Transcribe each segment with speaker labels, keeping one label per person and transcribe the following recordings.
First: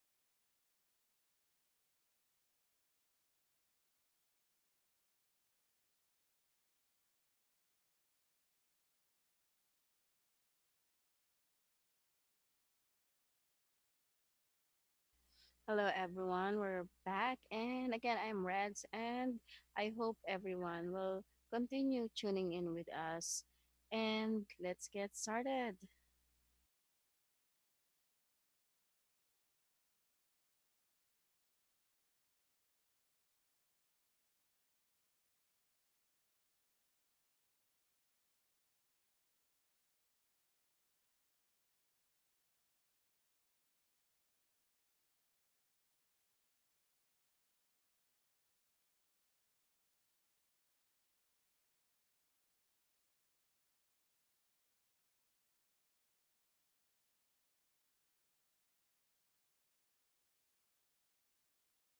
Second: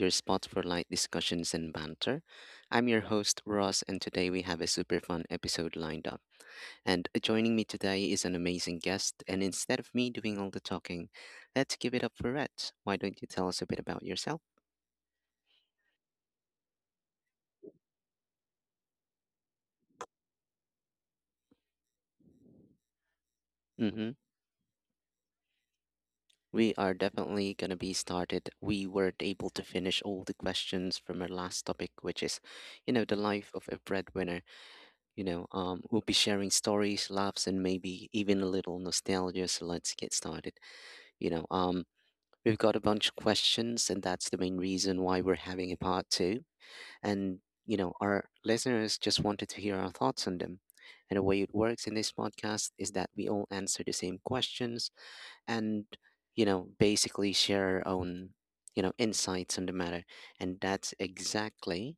Speaker 1: your spot for light discussions and banter. I'm your host, Ross, and today we have a super fun episode lined up. And joining me today is an amazing guest. And instead of me doing all the talking, let's give it up for Rhett. Why don't you tell us a bit about yourself?
Speaker 2: Hello, everyone. We're back. And again, I'm Reds, and I hope everyone will continue tuning in with us.
Speaker 1: Mm-hmm.
Speaker 2: And let's get started.
Speaker 1: We are definitely going to be started. We weren't able to finish all the questions from our last topic, which is, the life of a breadwinner. We'll be sharing stories, laughs, and maybe even a little nostalgia. So let's get started. You know, um, we've got a bunch of questions, and that's the main reason why we're having a part two. And, our listeners just wanted to hear our thoughts on them. And the way it works in this podcast is that we all answer the same questions and, basically share our own, insights on the matter. And that's exactly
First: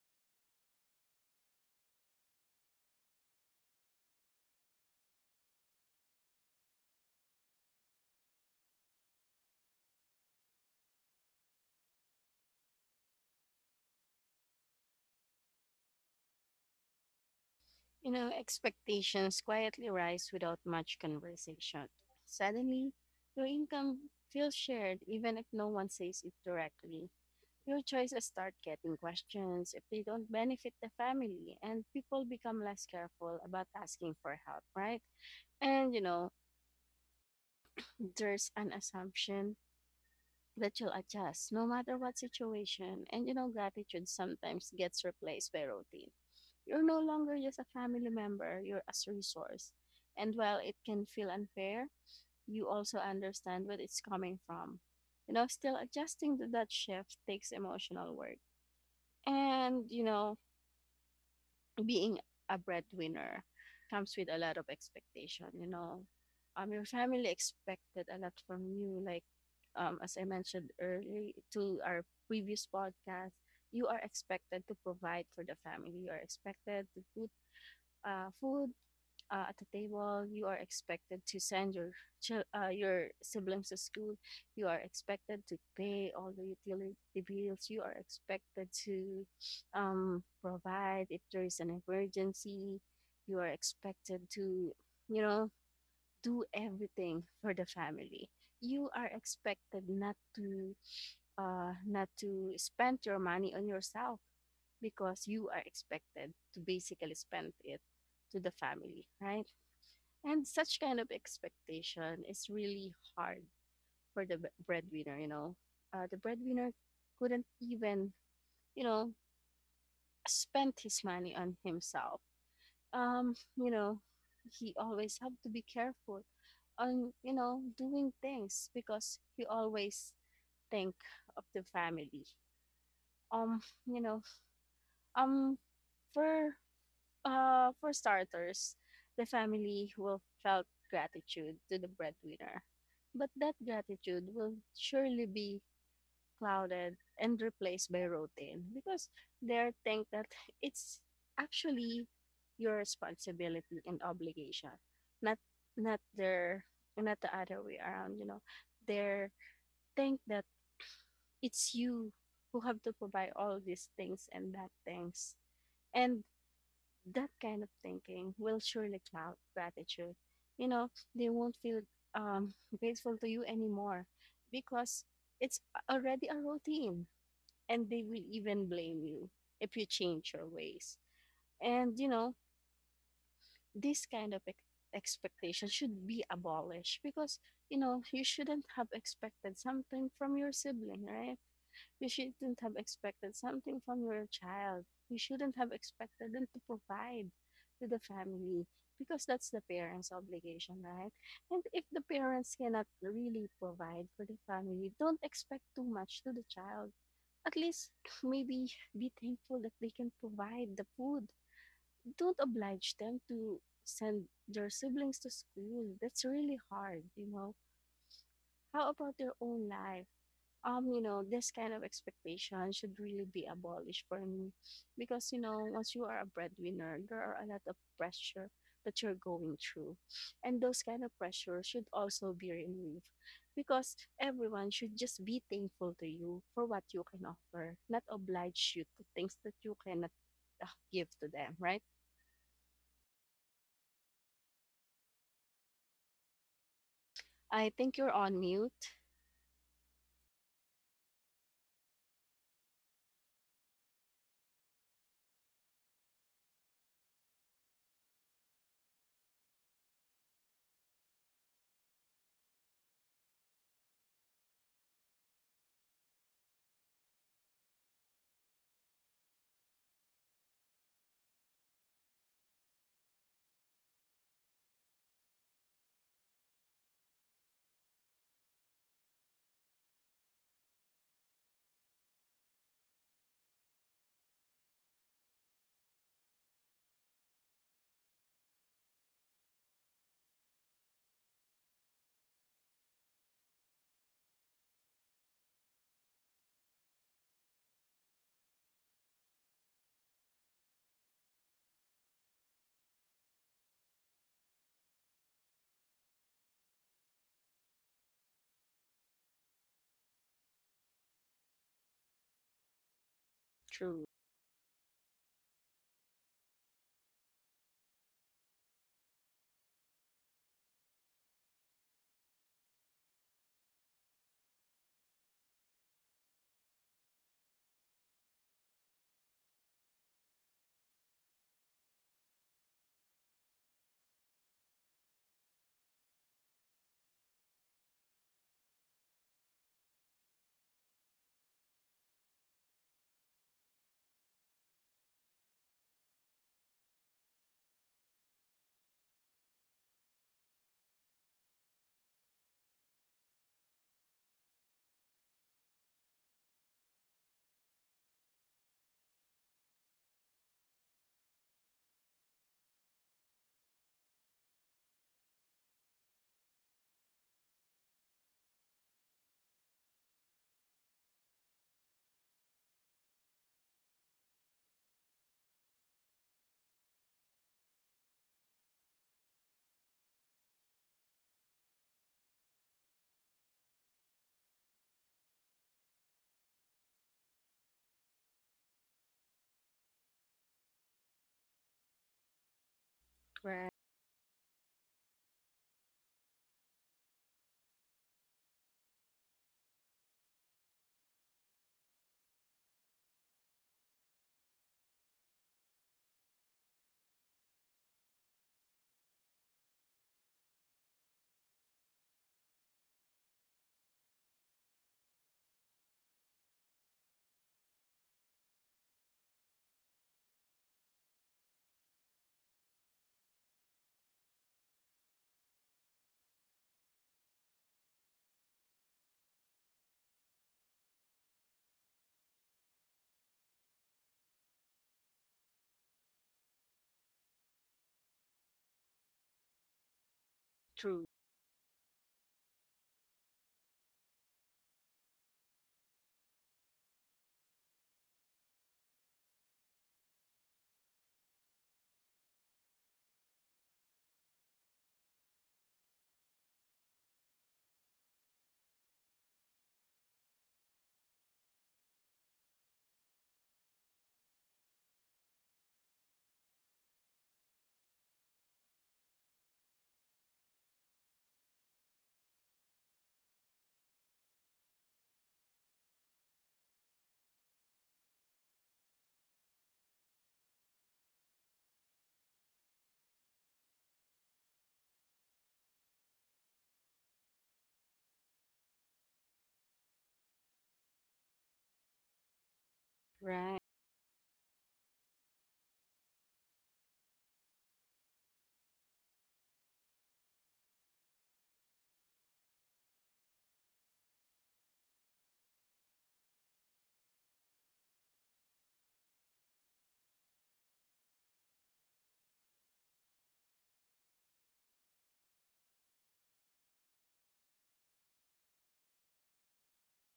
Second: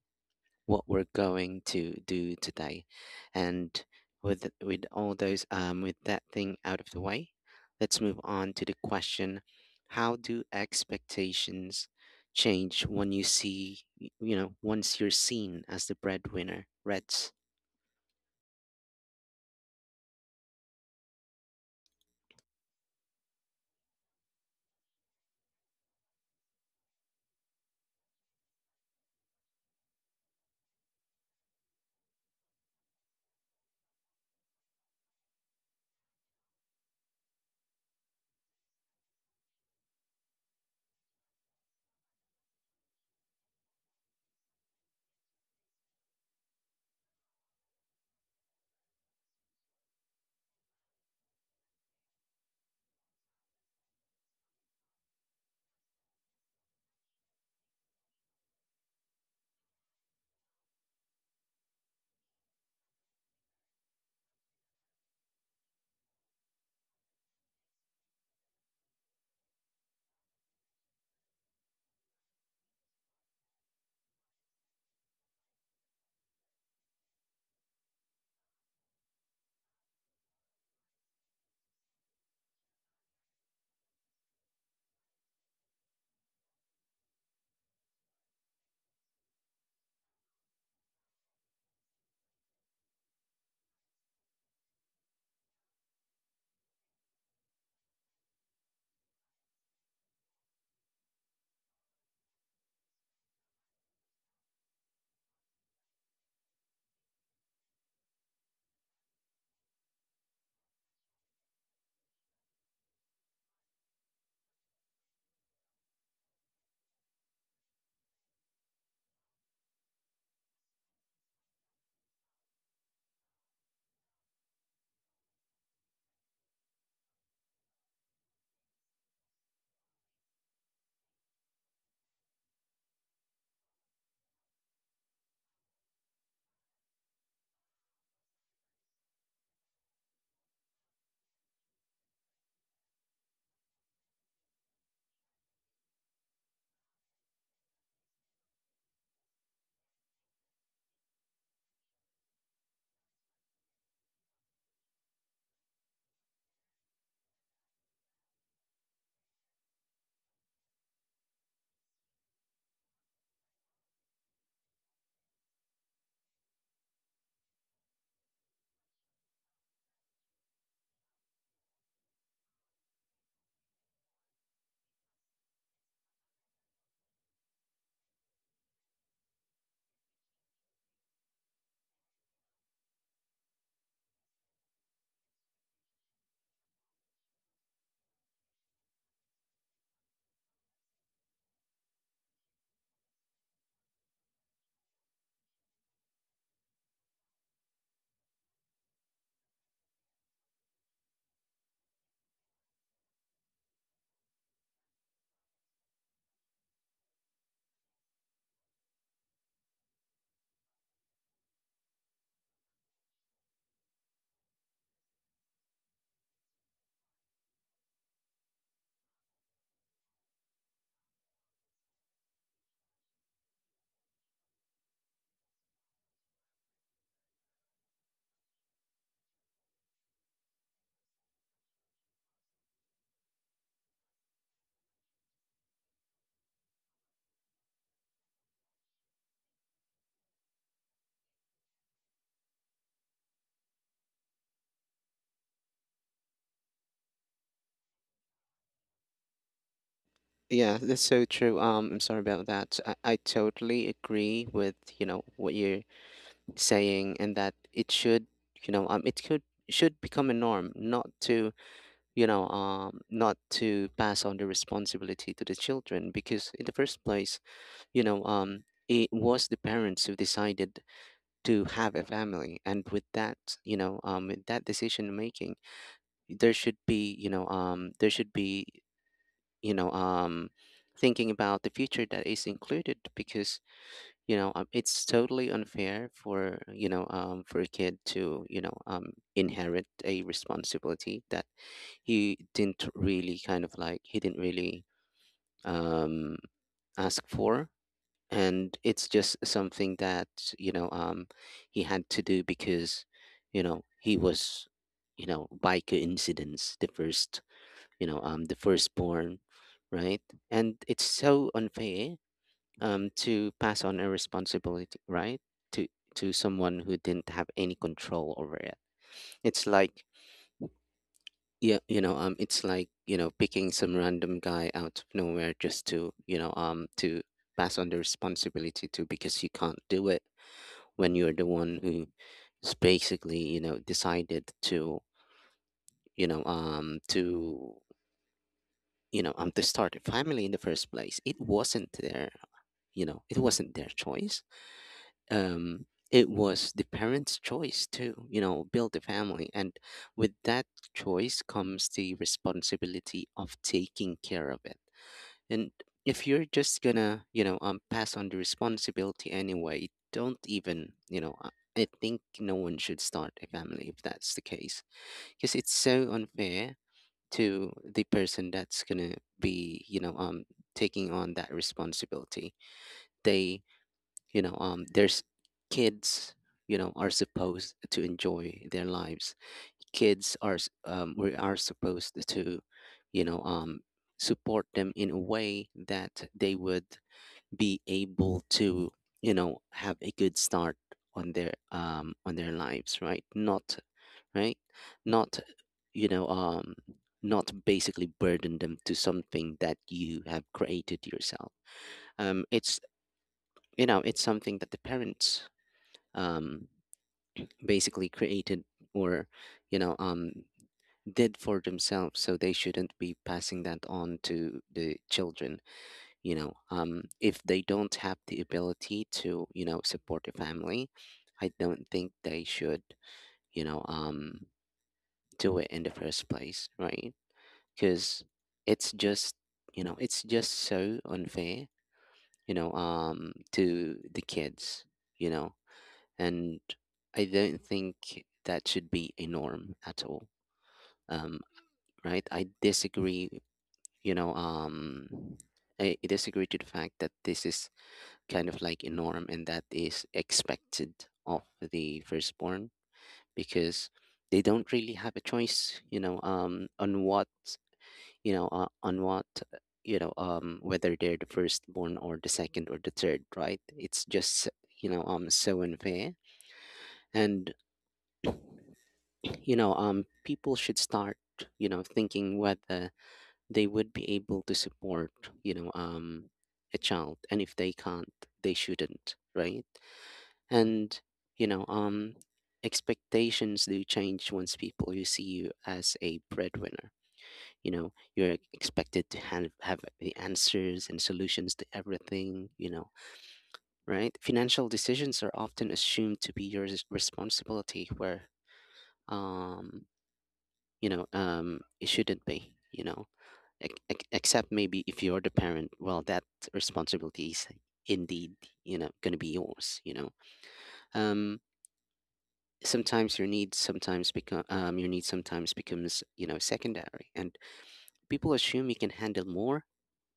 Speaker 1: what we're going to do today. And with all those with that thing out of the way, let's move on to the question: how do expectations change when once you're seen as the breadwinner? Reds.
Speaker 2: You know, expectations quietly rise without much conversation. Suddenly, your income feels shared, even if no one says it directly. Your choices start getting questions if they don't benefit the family, and people become less careful about asking for help, right? And you know, there's an assumption that you'll adjust no matter what situation. And you know, gratitude sometimes gets replaced by routine. You're no longer just a family member, you're as a resource. And while it can feel unfair, you also understand where it's coming from. You know, still adjusting to that shift takes emotional work. And you know, being a breadwinner comes with a lot of expectation. Your family expected a lot from you, like, as I mentioned earlier, to our previous podcast, you are expected to provide for the family. You are expected to put food at the table. You are expected to send your your siblings to school. You are expected to pay all the utility bills. You are expected to provide if there is an emergency. You are expected to, you know, do everything for the family. You are expected not to not to spend your money on yourself, because you are expected to basically spend it to the family, right? And such kind of expectation is really hard for the breadwinner, you know. The breadwinner couldn't even, you know, spend his money on himself. You know, he always have to be careful on, you know, doing things, because he always think of the family. Um, you know, um for for starters, the family will felt gratitude to the breadwinner, but that gratitude will surely be clouded and replaced by routine, because they think that it's actually your responsibility and obligation, not not their not the other way around. You know, they think that it's you who have to provide all these things, and that things, and that kind of thinking will surely cloud gratitude. You know, they won't feel um, grateful to you anymore, because it's already a routine, and they will even blame you if you change your ways. And, you know, this kind of expectation should be abolished, because, you know, you shouldn't have expected something from your sibling, right? You shouldn't have expected something from your child. You shouldn't have expected them to provide to the family, because that's the parents' obligation, right? And if the parents cannot really provide for the family, don't expect too much to the child. At least maybe be thankful that they can provide the food. Don't oblige them to send their siblings to school. That's really hard, you know. How about their own life? You know, this kind of expectation should really be abolished for me. Because, you know, once you are a breadwinner, there are a lot of pressure that you're going through. And those kind of pressure should also be removed. Because everyone should just be thankful to you for what you can offer, not oblige you to things that you cannot uh, give to them, right? I think you're on mute.
Speaker 1: Yeah, that's so true. I'm sorry about that. I totally agree with what you're saying, and that it should you know it could should become a norm, not to pass on the responsibility to the children because, in the first place, it was the parents who decided to have a family, and with that decision making, there should be, you know, um, thinking about the future that is included, because it's totally unfair for a kid to inherit a responsibility that he didn't really um ask for. And it's just something that you know um he had to do because he was, by coincidence, the firstborn, right? And it's so unfair to pass on
Speaker 2: True.
Speaker 1: a responsibility, right? To to someone who didn't have any control over it. It's like, yeah, it's like, picking some random guy out of nowhere just to pass on the responsibility to, because you can't do it when you're the one who's basically decided to you know um to start a family in the first place. It wasn't their, choice. It was the parents' choice to, build a family. And with that choice comes the responsibility of taking care of it. And if you're just gonna, pass on the responsibility anyway, don't even, I think no one should start a family if that's the case, because it's so unfair to the person that's gonna be taking on that responsibility. They, there's kids, are supposed to enjoy their lives. We are supposed to you know um support them in a way that they would be able to have a good start on their lives, right?
Speaker 2: Right.
Speaker 1: Not right not you know um not basically burden them to something that you have created yourself. It's, it's something that the parents um, basically created, or you know um, did for themselves, so they shouldn't be passing that on to the children. If they don't have the ability to support a family, I don't think they should, you know um, do it in the first place, right? Because it's just it's just so unfair to the kids you know and I don't think that should be a norm at all.
Speaker 2: True.
Speaker 1: Um, right? I disagree. You know, um, I disagree to the fact that this is kind of like a norm and that is expected of the firstborn, because they don't really have a choice. On on whether they're the firstborn or the second or the third. Right? It's just, so unfair. And people should start thinking whether they would be able to support, you know um a child, and if they can't, they shouldn't, right? And you know um expectations do change once people you see you as a breadwinner. You're expected to have the answers and solutions to everything,
Speaker 2: Right.
Speaker 1: right? Financial decisions are often assumed to be your responsibility, where um it shouldn't be, except maybe if you're the parent. Well, that responsibility is indeed, going to be yours. Um Sometimes your needs sometimes become, your needs sometimes becomes, secondary, and people assume you can handle more,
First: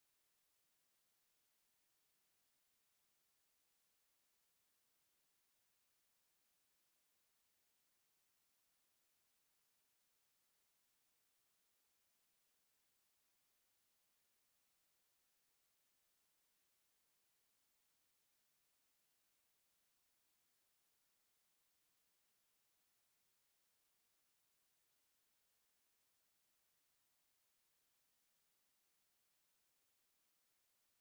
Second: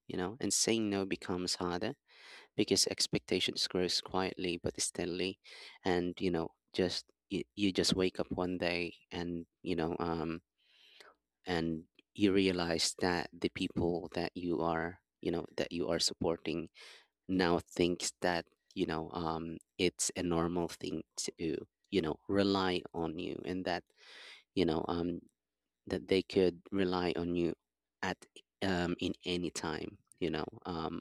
Speaker 1: and saying no becomes harder, because expectations grows quietly but steadily. And just you just wake up one day, and and you realize that the people that you are supporting now thinks that, it's a normal thing to rely on you, and that you know that they could rely on you at in any time. You know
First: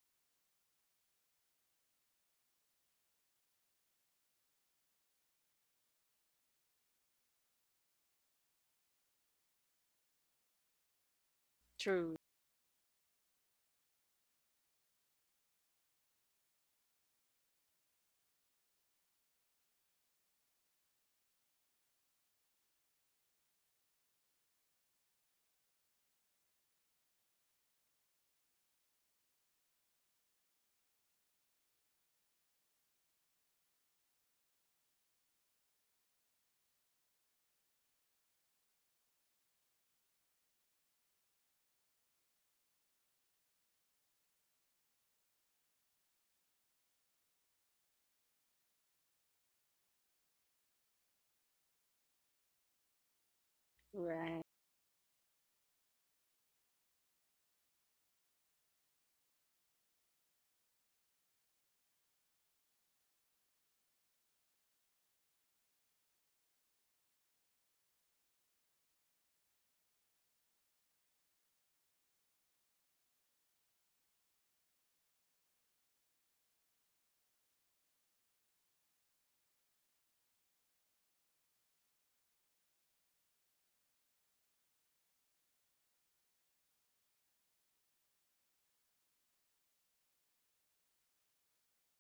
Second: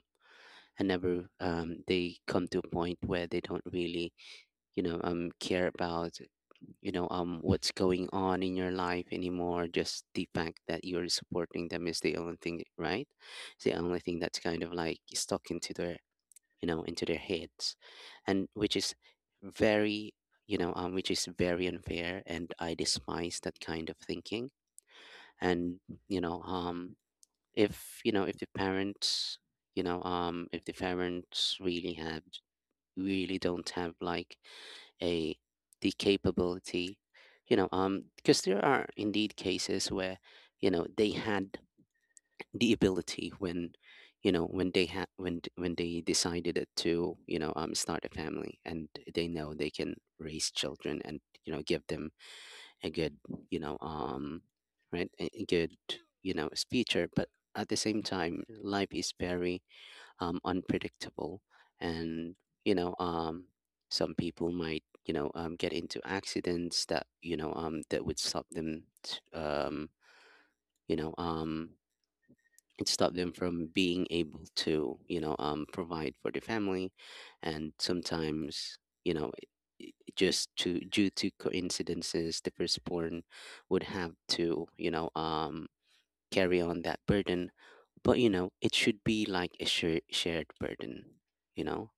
Speaker 1: and never they come to a point where they don't really, care about what's going on in your life anymore. Just the fact that you're supporting them is
Speaker 2: True.
Speaker 1: the only thing, right? It's the only thing that's kind of like stuck into their heads, and which is very, which is very unfair, and I despise that kind of thinking. And you know um if the parents you know if the parents really have really don't have like a the capability, because there are indeed cases where, they had the ability when you know when they had when d- when they decided to start a family, and they know they can raise children, and give them a good you know
Speaker 2: Right.
Speaker 1: um right a good future. But at the same time, life is very, unpredictable. And you know um, some people might, get into accidents that, that would stop them, you know um, from being able to, provide for the family. And sometimes, you know it- it- just to due to coincidences, the firstborn would have to, carry on that burden. But it should be like a shared burden. you know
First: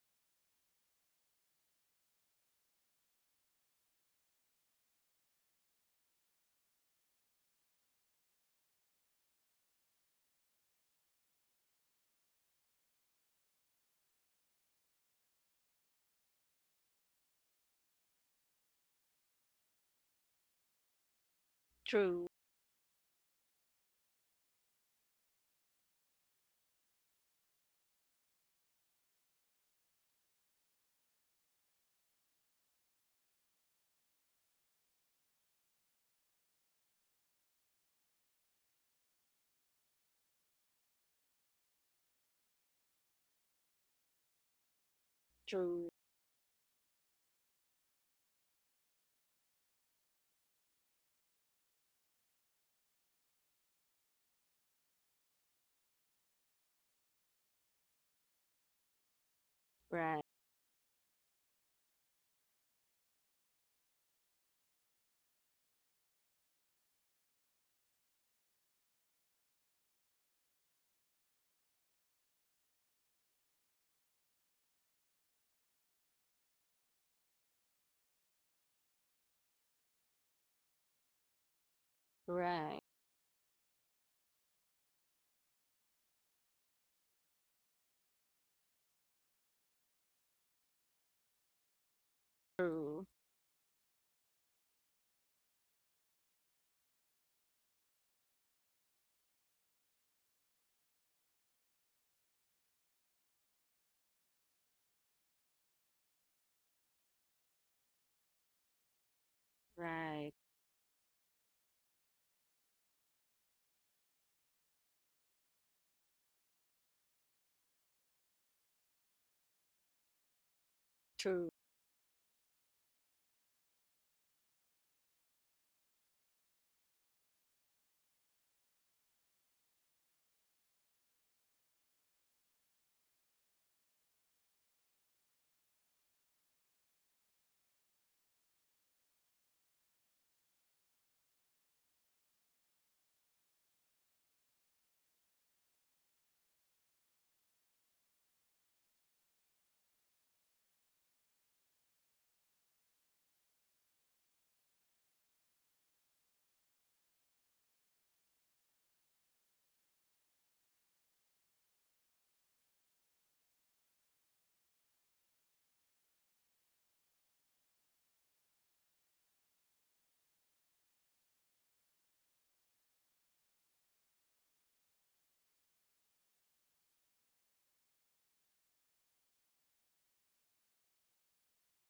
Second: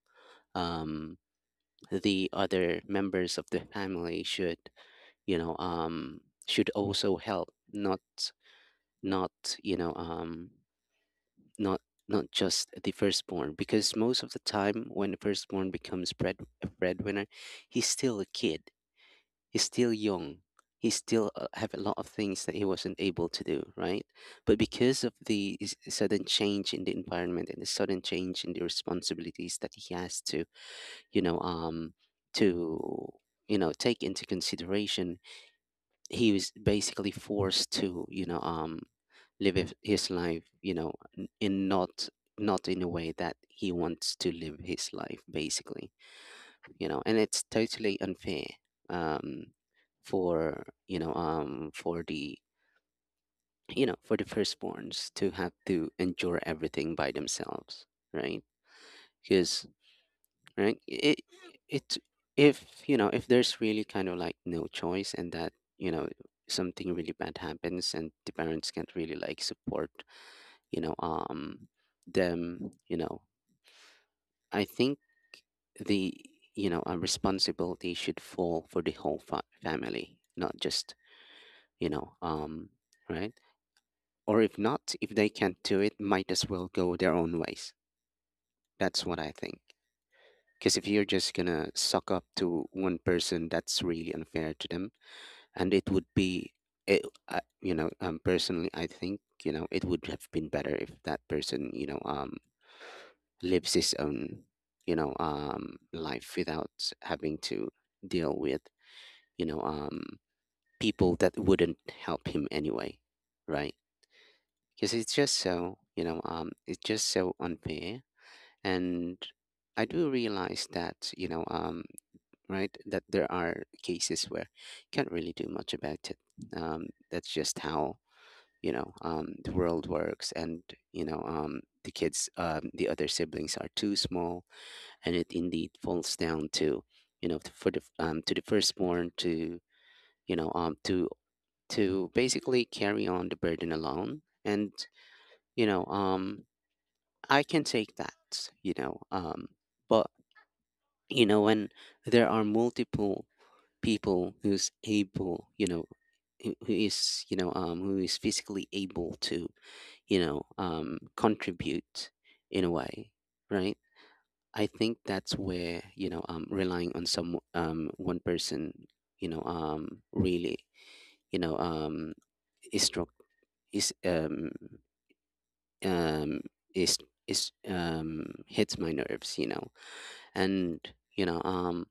Speaker 1: um, the other members of the family should you know should also help, not not you know not not just the firstborn, because most of the time when the firstborn becomes bread a breadwinner, he's still a kid, he's still young, he still, have a lot of
Speaker 2: True.
Speaker 1: things that he wasn't able to do, right? But because of the sudden change in the environment and the sudden change in the responsibilities that he has you know, um, to take into consideration, he was basically forced to, live his life, n- in not not in a way that he wants to live his life,
Speaker 2: True.
Speaker 1: basically, you know, and it's totally unfair, um, for, the you know for the firstborns to have to endure everything by themselves, right? Because,
Speaker 2: Right.
Speaker 1: right, it if, if there's really kind of like no choice, and that, you know something really bad happens and the parents can't really like support, you know um them. I think the, responsibility should fall for the whole family, not just, you know um
Speaker 2: Right.
Speaker 1: right? Or if not, if they can't do it, might as well go their own ways. That's what I think. Because if you're just gonna suck up to one
Speaker 2: True.
Speaker 1: person, that's really unfair to them, and it would be, it, personally, I think, it would have been better if that person, lives his own, life without having to deal with, you know, um,
Speaker 2: Right.
Speaker 1: people that wouldn't help him anyway, right? Because it's just so, unfair, and I do realize that,
Speaker 2: True.
Speaker 1: right? That there are cases where you can't really do much about it. That's just how the world works, and the kids, the other siblings are too small, and it indeed falls down to you know to- for the to the firstborn to you know um, to to basically carry on the burden alone, and you know um, I can take that, but when there are multiple people who's able, who is physically able to, contribute in a way, right? I think that's where, relying on some one person, really, you know, um, is struck is um um is is hits my nerves, and you know um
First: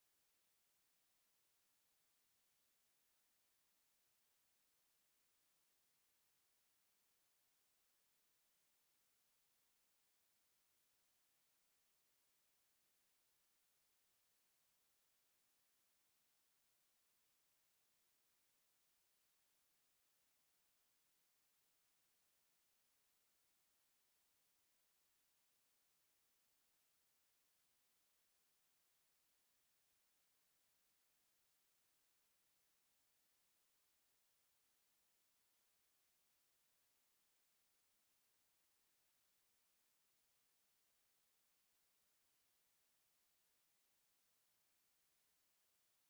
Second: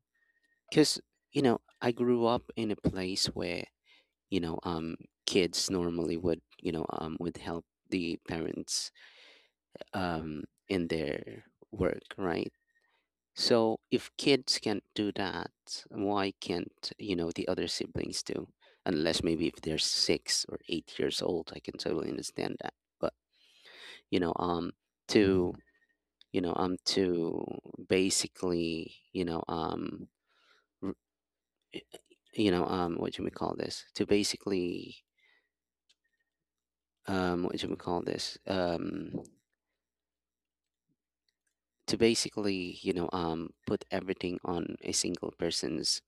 Speaker 1: because I grew up in a place where you know um kids normally would, help the parents, um in their work, right. So if kids can't do that, why can't the other siblings do? Unless maybe if they're 6 or 8 years old, I can totally understand that. But you know um to to basically, r- what do we call this, to basically, what do we call this, to basically, put everything on a single person's,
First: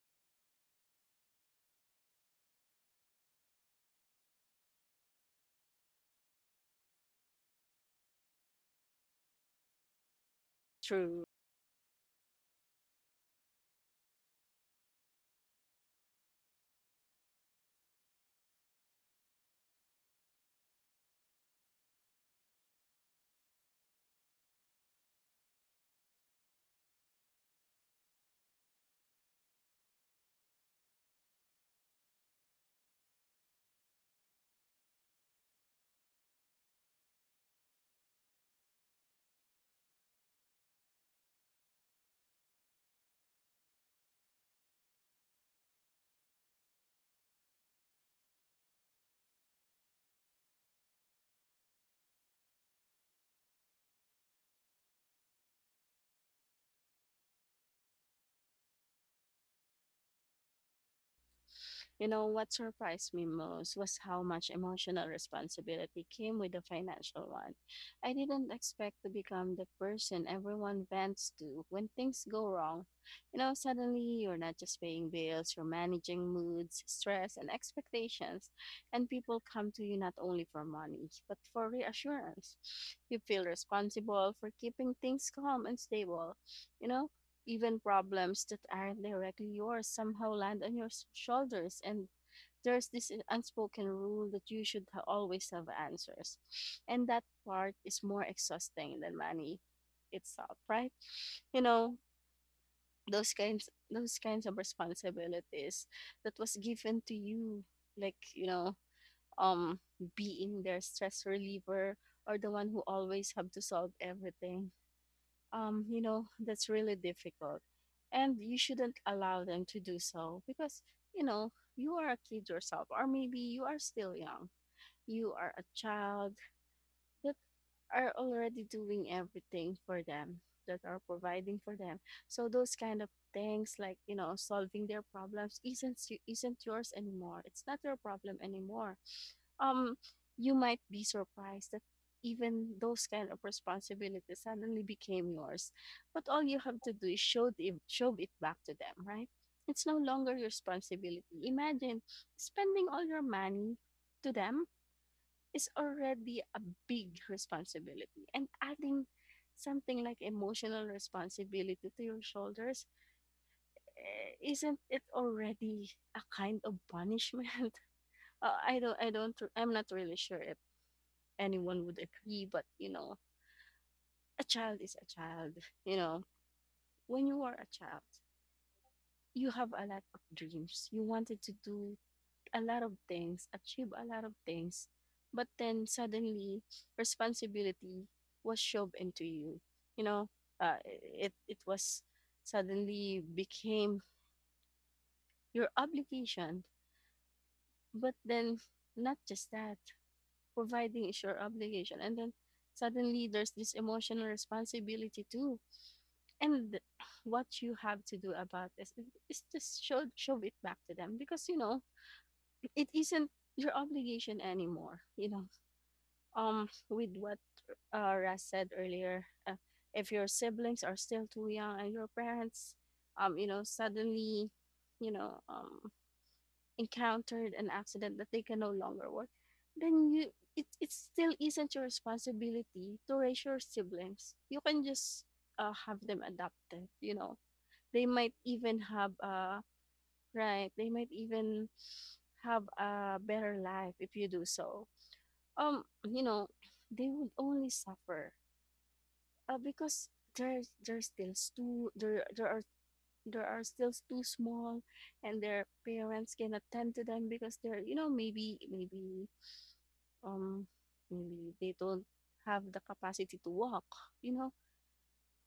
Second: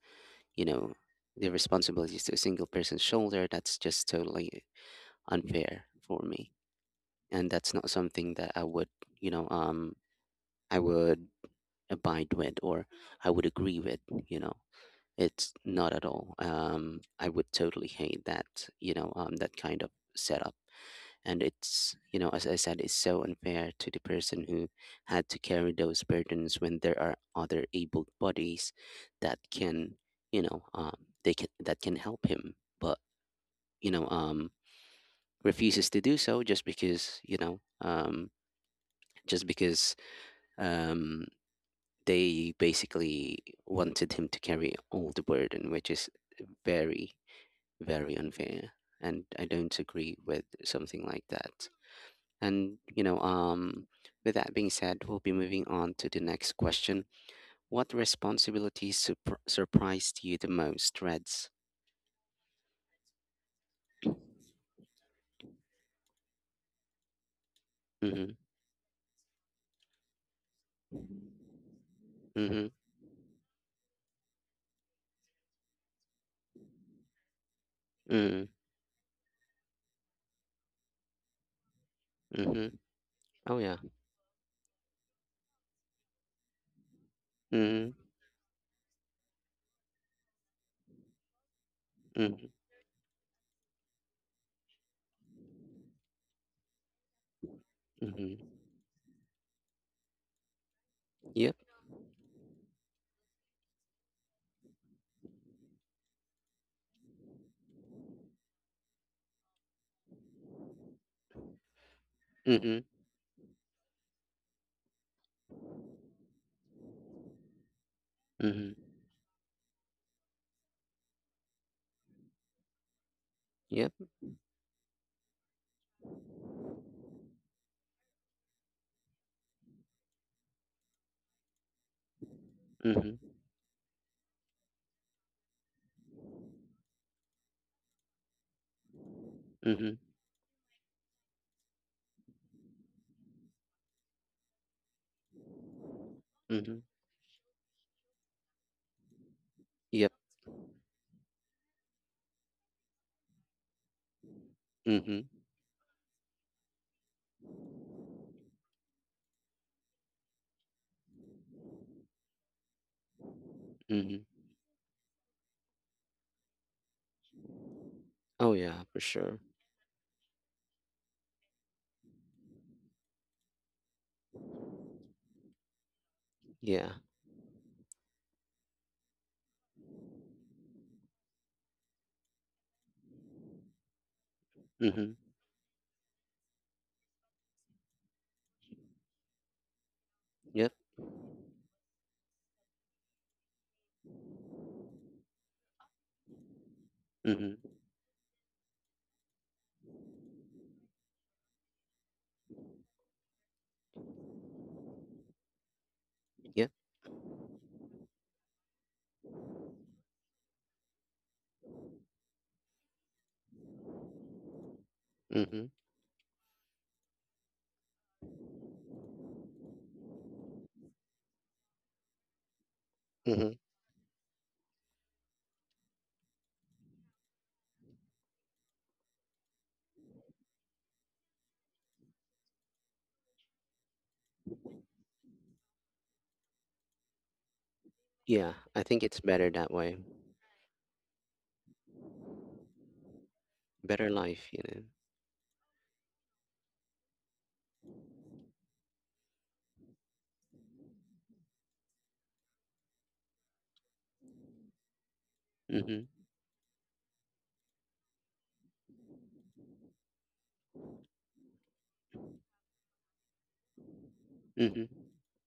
Speaker 1: you know the responsibilities to a single person's shoulder, that's just totally unfair for me, and that's not something that I would, you know um i
Speaker 2: True.
Speaker 1: would abide with, or I would agree with you know it's not at all. I would totally hate that, that kind of setup. And it's, as I said, it's so unfair to the person who had to carry those burdens when there are other able bodies that can, you know they can that can help him, but you know um refuses to do so, just because just because um they basically wanted him to carry all the burden, which is very, very unfair, and I don't agree with something like that. And, you know, um, with that being said, we'll be moving on to the next question. What responsibilities surprised you the most, Reds?
Speaker 2: You know, what surprised me most was how much emotional responsibility came with the financial one. I
Speaker 1: Mm-hmm.
Speaker 2: didn't expect to become the person everyone vents to when things go
Speaker 1: Mm-hmm.
Speaker 2: wrong. You know, suddenly you're not just paying bills, you're managing moods, stress, and
Speaker 1: Mm-hmm.
Speaker 2: expectations. And people come to you not only for money, but for reassurance.
Speaker 1: Mm-hmm.
Speaker 2: You feel
Speaker 1: Oh yeah.
Speaker 2: responsible for keeping things calm and stable. You know, even
Speaker 1: Mm-hmm.
Speaker 2: problems that aren't directly yours somehow land on your shoulders, and
Speaker 1: Mm-hmm.
Speaker 2: there's this unspoken rule that you should always have answers, and that part is more
Speaker 1: Mm-hmm.
Speaker 2: exhausting than money itself, right?
Speaker 1: Yep.
Speaker 2: You know, those kinds of responsibilities that was given to you, like, you know, um being their stress reliever, or the one
Speaker 1: Mm-hmm.
Speaker 2: who always have to solve everything, you know, that's really difficult. And you
Speaker 1: Mm-hmm.
Speaker 2: shouldn't allow them to do so, because, you know, you are a kid yourself, or maybe you are
Speaker 1: Yep.
Speaker 2: still young. You are a child that are already doing everything for them, that are providing for them. So those kind of
Speaker 1: Mm-hmm.
Speaker 2: things, like, you know, solving their problems isn't isn't yours anymore. It's not your problem anymore.
Speaker 1: Mm-hmm.
Speaker 2: um you might be surprised that even those kind of responsibilities suddenly became yours, but all you
Speaker 1: Mm-hmm.
Speaker 2: have to do is show it back to them, right? It's no
Speaker 1: Yep.
Speaker 2: longer your responsibility. Imagine spending all your money to them
Speaker 1: Mm-hmm.
Speaker 2: is already a big responsibility. And adding something like emotional responsibility to your shoulders,
Speaker 1: Mm-hmm.
Speaker 2: eh, isn't it already a kind of punishment?
Speaker 1: Oh yeah, for sure.
Speaker 2: I'm not really sure if anyone would agree, but you know, a child is a child. You know,
Speaker 1: Yeah.
Speaker 2: when you are a child, you have a lot of dreams. You wanted to do a lot of things, achieve a lot of things,
Speaker 1: Mm-hmm.
Speaker 2: but then suddenly responsibility was shoved into you. You know,
Speaker 1: Yep.
Speaker 2: it was suddenly became your obligation.
Speaker 1: Mm-hmm.
Speaker 2: But then not just that, providing is your obligation, and then suddenly there's this emotional responsibility too.
Speaker 1: Yep.
Speaker 2: And what you have to do about this is just show it back to them, because you know it isn't your obligation anymore. You know,
Speaker 1: Mm-hmm.
Speaker 2: with what Ras said earlier, if your siblings are still too young and your parents, you
Speaker 1: Mm-hmm.
Speaker 2: know, suddenly, you know, encountered an accident that they can no longer work, then you it it still isn't your responsibility to raise your siblings. You can just have them adopted. You know, they might
Speaker 1: Yeah.
Speaker 2: even
Speaker 1: I think
Speaker 2: have
Speaker 1: it's better that way.
Speaker 2: right. They might even have a better life
Speaker 1: Better
Speaker 2: if you do
Speaker 1: life, you know.
Speaker 2: so. You know, they would only suffer because they're still too they're they are there are still too small, and their
Speaker 1: Mm-hmm.
Speaker 2: parents cannot tend to them, because they're you know maybe um maybe they don't have the capacity to walk, you know.
Speaker 1: Mm-hmm.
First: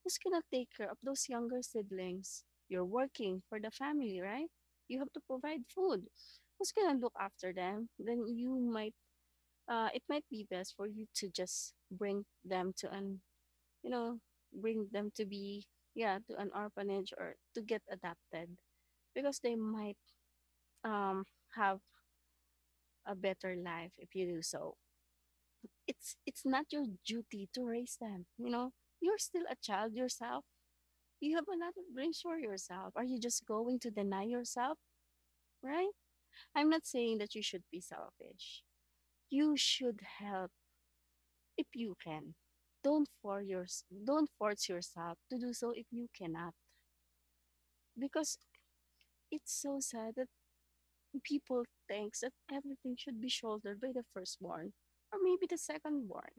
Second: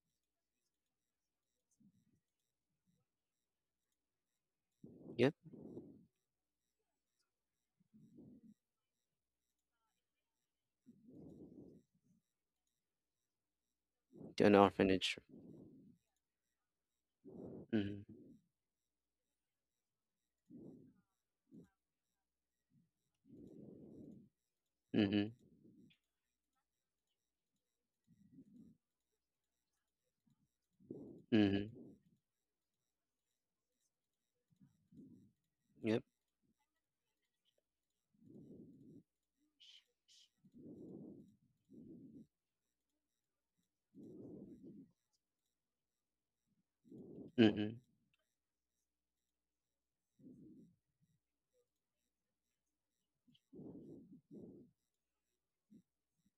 Speaker 2: Who's gonna take care of those younger siblings? You're working for the family, right? You have to provide food. Who's gonna look after them? Then you might it might be best for you to just bring them to an you know
Speaker 1: To an
Speaker 2: bring them
Speaker 1: orphanage.
Speaker 2: to be yeah to an orphanage, or to get
Speaker 1: Mhm,
Speaker 2: adopted, because they might um, have a better life if you do so.
Speaker 1: mhm,
Speaker 2: It's not your duty to raise them, you know. You're still a child yourself. You have a
Speaker 1: mhm.
Speaker 2: lot of dreams for yourself. Are you just going to deny yourself? Right.
Speaker 1: Yep,
Speaker 2: I'm not saying that you should be selfish. You should help if you can. Don't force your, don't force yourself to do so if you cannot,
Speaker 1: mhm,
Speaker 2: because it's so sad that people thinks that everything should be shouldered by the firstborn or maybe the secondborn.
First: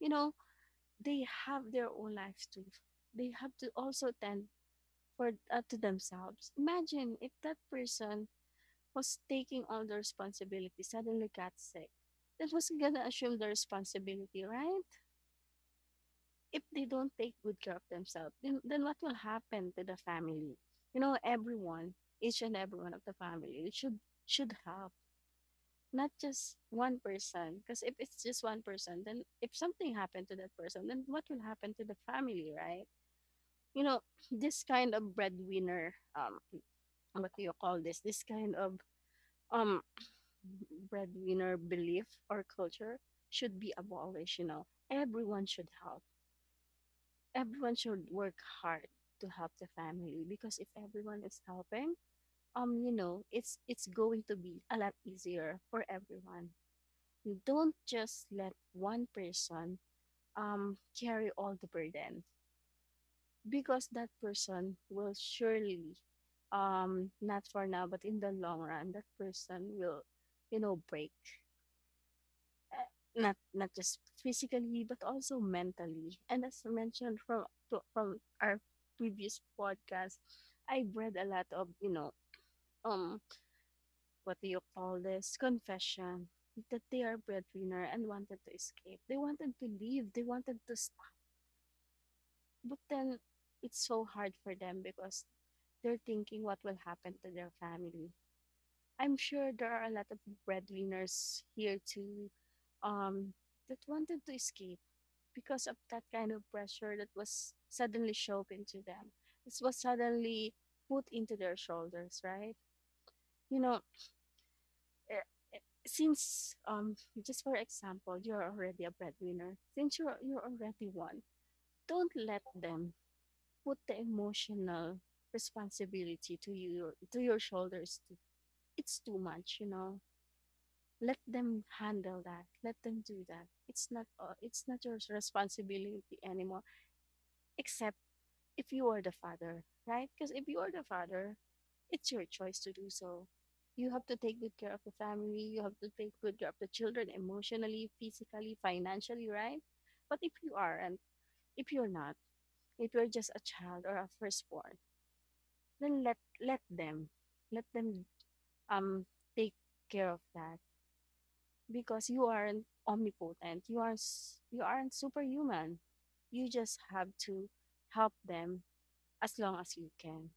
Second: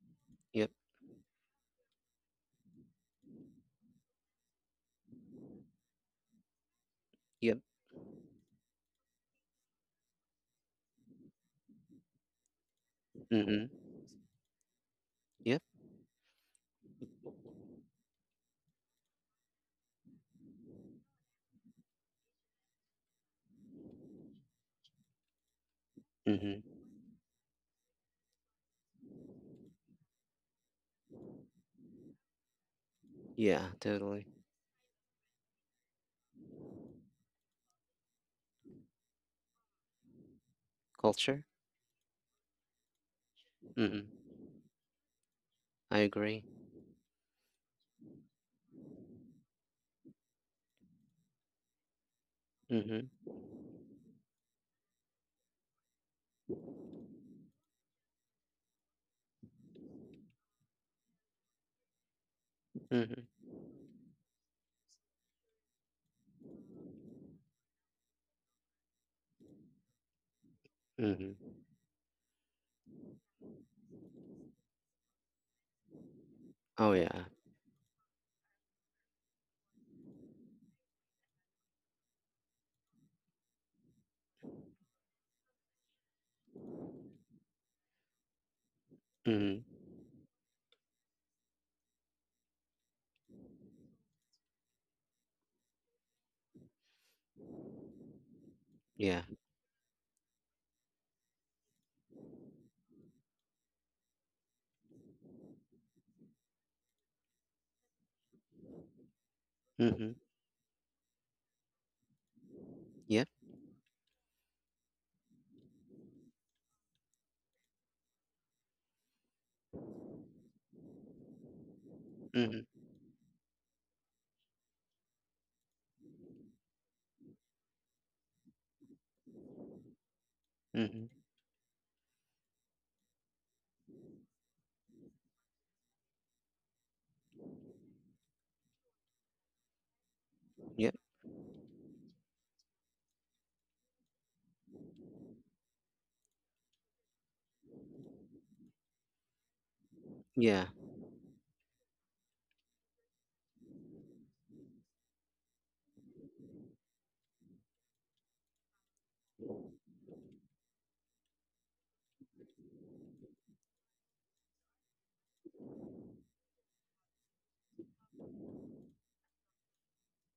Speaker 2: You know,
Speaker 1: yep,
Speaker 2: they have their own lives too. They have to also tend for to themselves. Imagine if that
Speaker 1: yep,
Speaker 2: person was taking all the responsibility suddenly got sick. That was gonna assume the
Speaker 1: mhm,
Speaker 2: responsibility, right?
Speaker 1: yep,
Speaker 2: If they don't take good care of themselves, then what will happen to the family? You know, everyone, each and every one of the family should help, not just
Speaker 1: mhm.
Speaker 2: one person. Because if it's just one person, then if something happened to that person, then what will happen to the family, right?
Speaker 1: Yeah,
Speaker 2: You know,
Speaker 1: totally.
Speaker 2: this kind of breadwinner, what do you call this? This kind of um
Speaker 1: Culture?
Speaker 2: breadwinner belief or culture should be
Speaker 1: Mhm.
Speaker 2: abolished. You know, everyone should
Speaker 1: I
Speaker 2: help,
Speaker 1: agree.
Speaker 2: everyone should work hard to help the family, because if everyone is helping, you
Speaker 1: Mhm,
Speaker 2: know, it's going to be a lot easier for everyone. Don't just let one person carry all the burden,
Speaker 1: mhm,
Speaker 2: because that person will surely not for now, but in the long run that person will, you know, break.
Speaker 1: mhm.
Speaker 2: uh, Not just physically but also mentally. And as
Speaker 1: Oh
Speaker 2: mentioned
Speaker 1: yeah.
Speaker 2: from our previous podcast, I've read a lot of, you know, um what do you call this, confession that they are breadwinner and wanted to escape. They wanted
Speaker 1: Mhm.
Speaker 2: to leave. They wanted to stop. But then it's so hard for them because they're thinking what will happen to their family. I'm
Speaker 1: Yeah.
Speaker 2: sure there are a lot of breadwinners here too, um, that wanted to escape because of that kind of pressure that was suddenly shoved into them. It was
Speaker 1: Mhm.
Speaker 2: suddenly put into their shoulders, right?
Speaker 1: Yep.
Speaker 2: You know, eh, eh, since just for example, you're already a breadwinner. Since you're already one, don't let
Speaker 1: Mhm.
Speaker 2: them put the emotional responsibility to you, to your shoulders. It's too much, you know.
Speaker 1: Mhm.
Speaker 2: Let them handle that. Let them do that. It's not your responsibility anymore except if you are the father, right? Because if you are the
Speaker 1: Yep.
Speaker 2: father, it's your choice to do so. You have to take good care of the family, you have to take good care of the children emotionally, physically, financially, right? But if you
Speaker 1: Yeah.
Speaker 2: aren't, if you're not, if you're just a child or a firstborn, then let them let them um take care of that because you aren't omnipotent. You aren't superhuman. You just have to help them as long as you can.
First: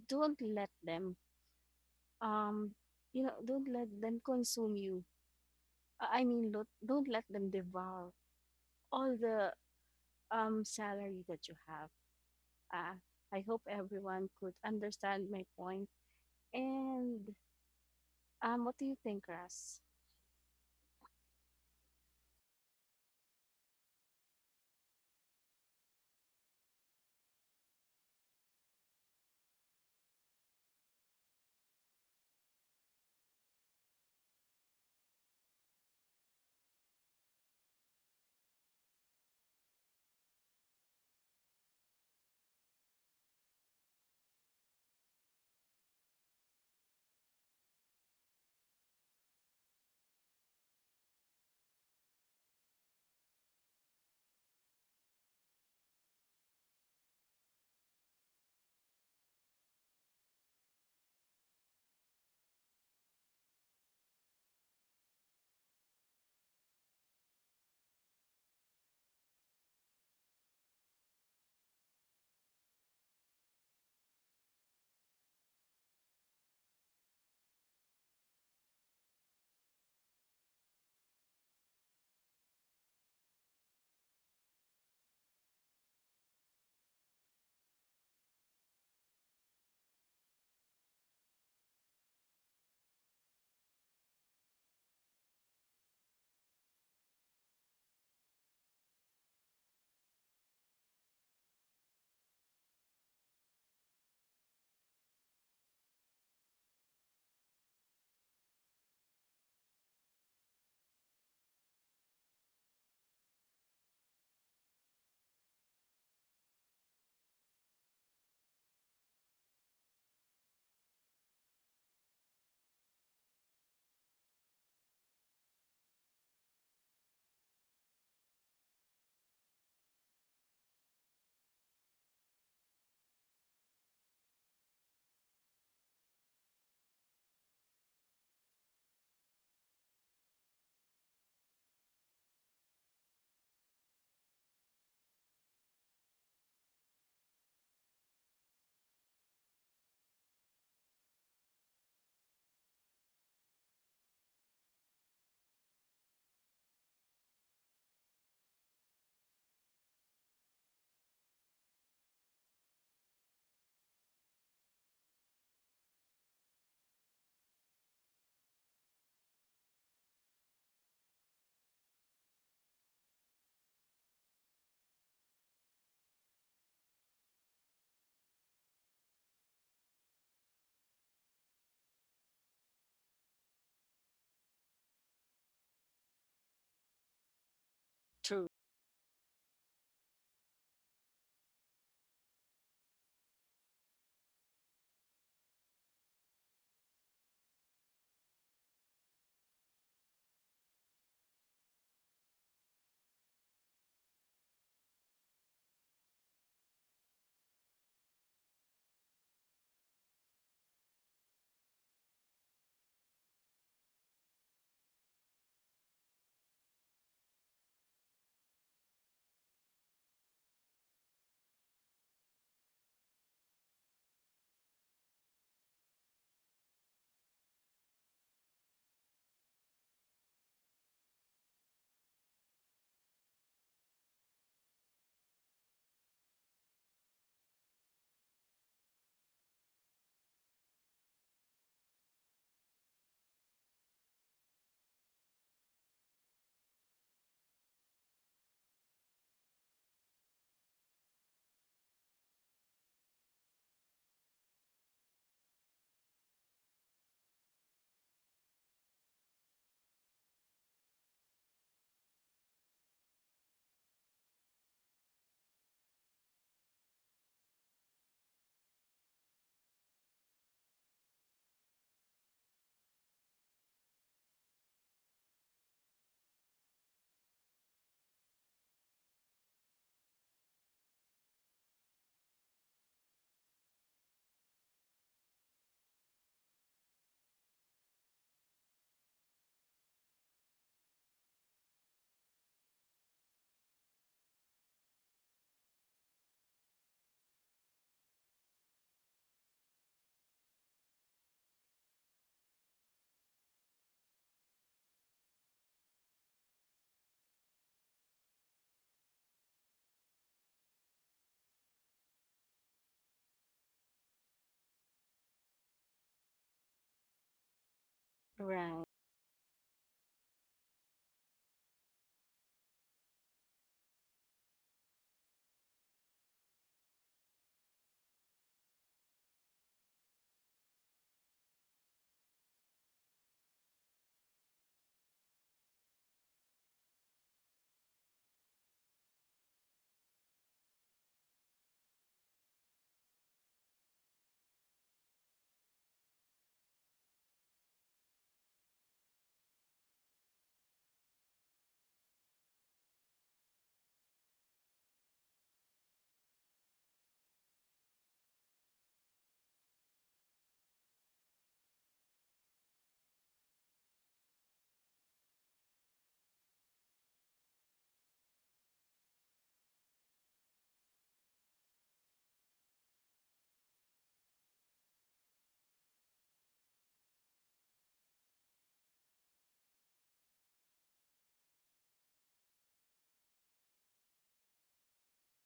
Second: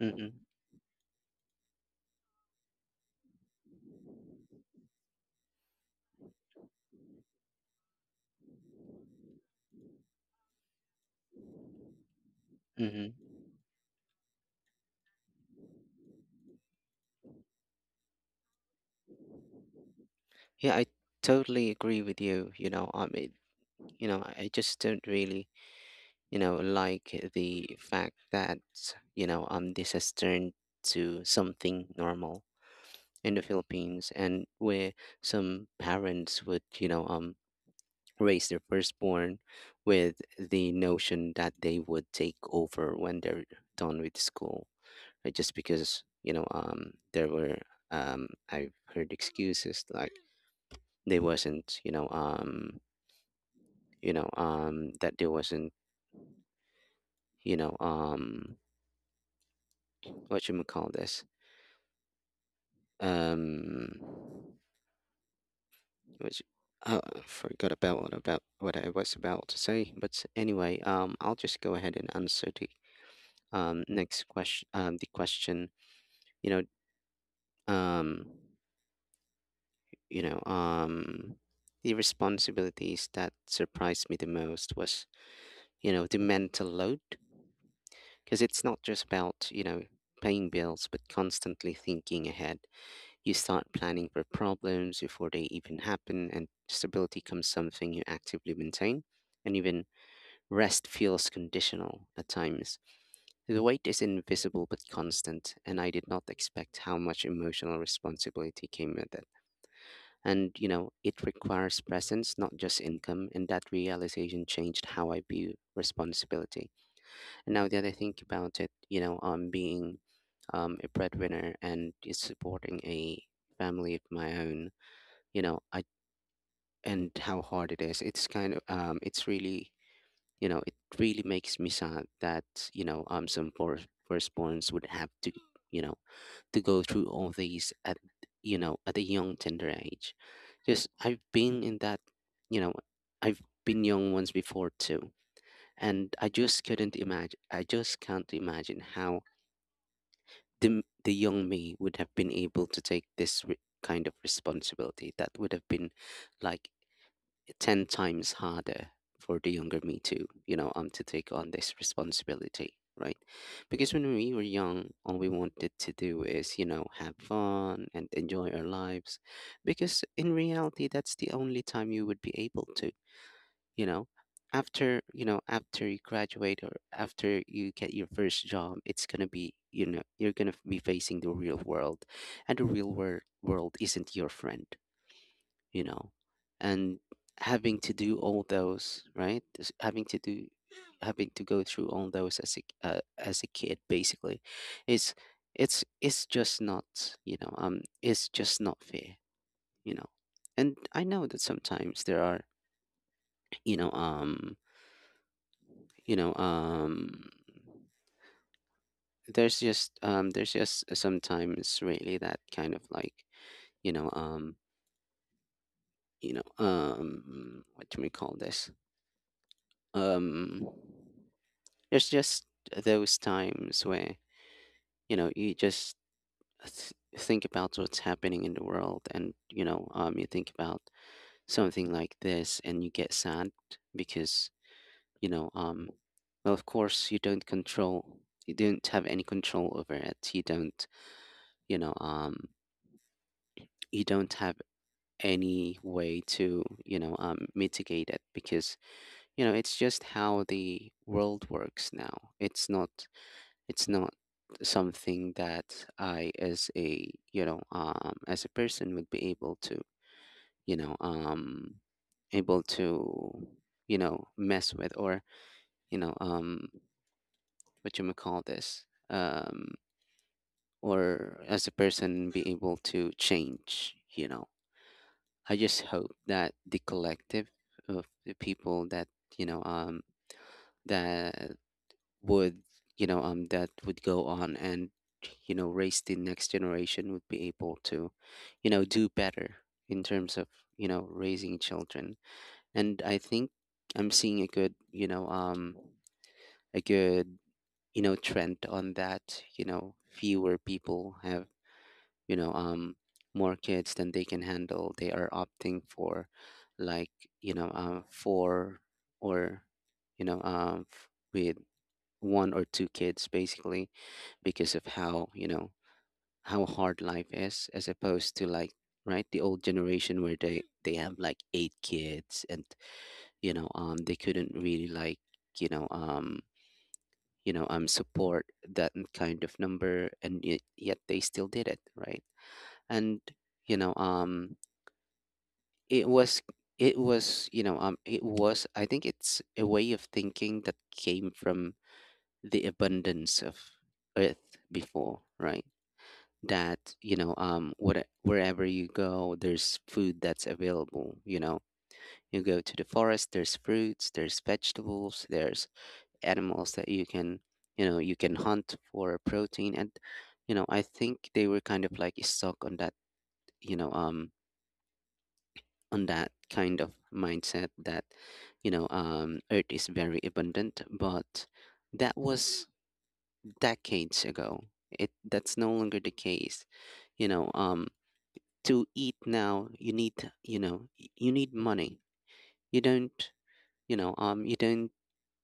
Speaker 1: Mhm.
Speaker 2: Don't let them um you know don't let them consume you. I mean don't let them devour all the salary that you have. uh,
Speaker 1: Mhm.
Speaker 2: I hope everyone could understand my point. And what do you think, Ras?
Speaker 1: Yeah, I totally agree with you. You know, I mean, I just don't really, like the fact that, this has turned to something normal in the Philippines, and where some parents would, raise their firstborn with the notion that they would take over when they're done with school, right? Just because, there were, I've heard excuses like they wasn't, that there wasn't, you know, um, what you call this, um. Which, I forgot about what I was about to say. But anyway, I'll just go ahead and answer the next question. The question, you know, um, you know, um, the responsibilities that surprised me the most was, the mental load, because it's not just about paying bills, but constantly thinking ahead. You start planning for problems before they even happen, and stability comes something you actively maintain, and even rest feels conditional at times. The weight is invisible but constant, and I did not expect how much emotional responsibility came with it. And, you know, it requires presence, not just income, and that realization changed how I view responsibility. And now that I think about it, being, a breadwinner and is supporting a family of my own, you know, I and how hard it is. It's kind of, it really makes me sad that, some for firstborns would have to, you know, to go through all these at, at a young tender age. Just I've been in that, you know, I've been young once before too, and I just couldn't imagine. I just can't imagine how the young me would have been able to take this kind of responsibility. That would have been like 10 times harder for the younger me to, to take on this responsibility, right? Because when we were young, all we wanted to do is, have fun and enjoy our lives. Because in reality, that's the only time you would be able to, you know. After you graduate or after you get your first job, it's gonna be, you're gonna be facing the real world, and the real world isn't your friend you know, and having to do all
Speaker 2: True.
Speaker 1: those, right? Just having to do, having to go through all those as a, as a kid, basically, it's it's just not, it's just not fair, you know. And I know that sometimes there are, you know, um, you know, um, there's just, there's just sometimes really that kind of like, you know, um, what do we call this? Um. There's just those times where, you just th- think about what's happening in the world, and, you think about something like this and you get sad because, you know, um, well, of course, you don't control, you don't have any control over it. You don't, you know, um, you don't have any way to, mitigate it, because it's just how the world works now. It's not, it's not something that I, as a, as a person, would be able to, you know, um, able to, mess with, or you know, um, what you may call this, um, or as a person be able to change. You know, I just hope that the collective of the people that, you know, um, that would you know that would go on and raise the next generation would be able to do better in terms of raising children. And I think I'm seeing a good, a good trend on that. Fewer people have, you know um more kids than they can handle. They are opting for like, four, or, you know um f- with one or two kids, basically, because of how, how hard life is, as opposed to, like,
Speaker 2: Right.
Speaker 1: right, the old generation where they have like eight kids, and they couldn't really, like, you know um support that kind of number, and yet they still did it, right? And you know um it was it was you know it was I think it's a way of thinking that came from the abundance of earth before, right? that what wherever you go there's food that's available, you know. You go to the forest, there's fruits, there's vegetables, there's animals that you can hunt for protein. And I think they were kind of like stuck on that, you know um kind of mindset, that earth is very abundant. But that was decades ago. It That's no longer the case. you know um to eat now, you need, you need money. you don't you don't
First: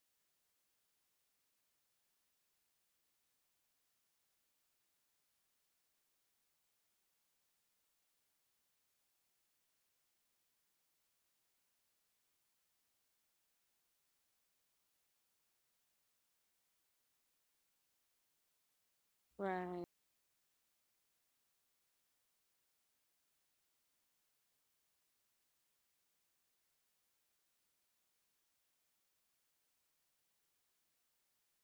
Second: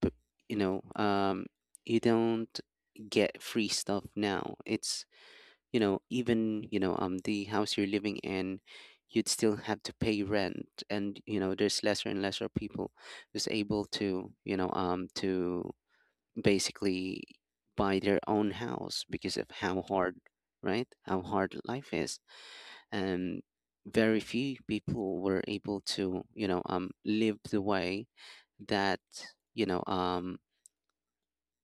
Speaker 1: p- you know you don't get free stuff now. It's even, the house you're living in, you'd still have to pay rent. And, there's lesser and lesser people who's able to, to basically buy their own house, because of how
Speaker 2: Right.
Speaker 1: hard, right? How hard life is. um, Very few people were able to, live the way that, you know um,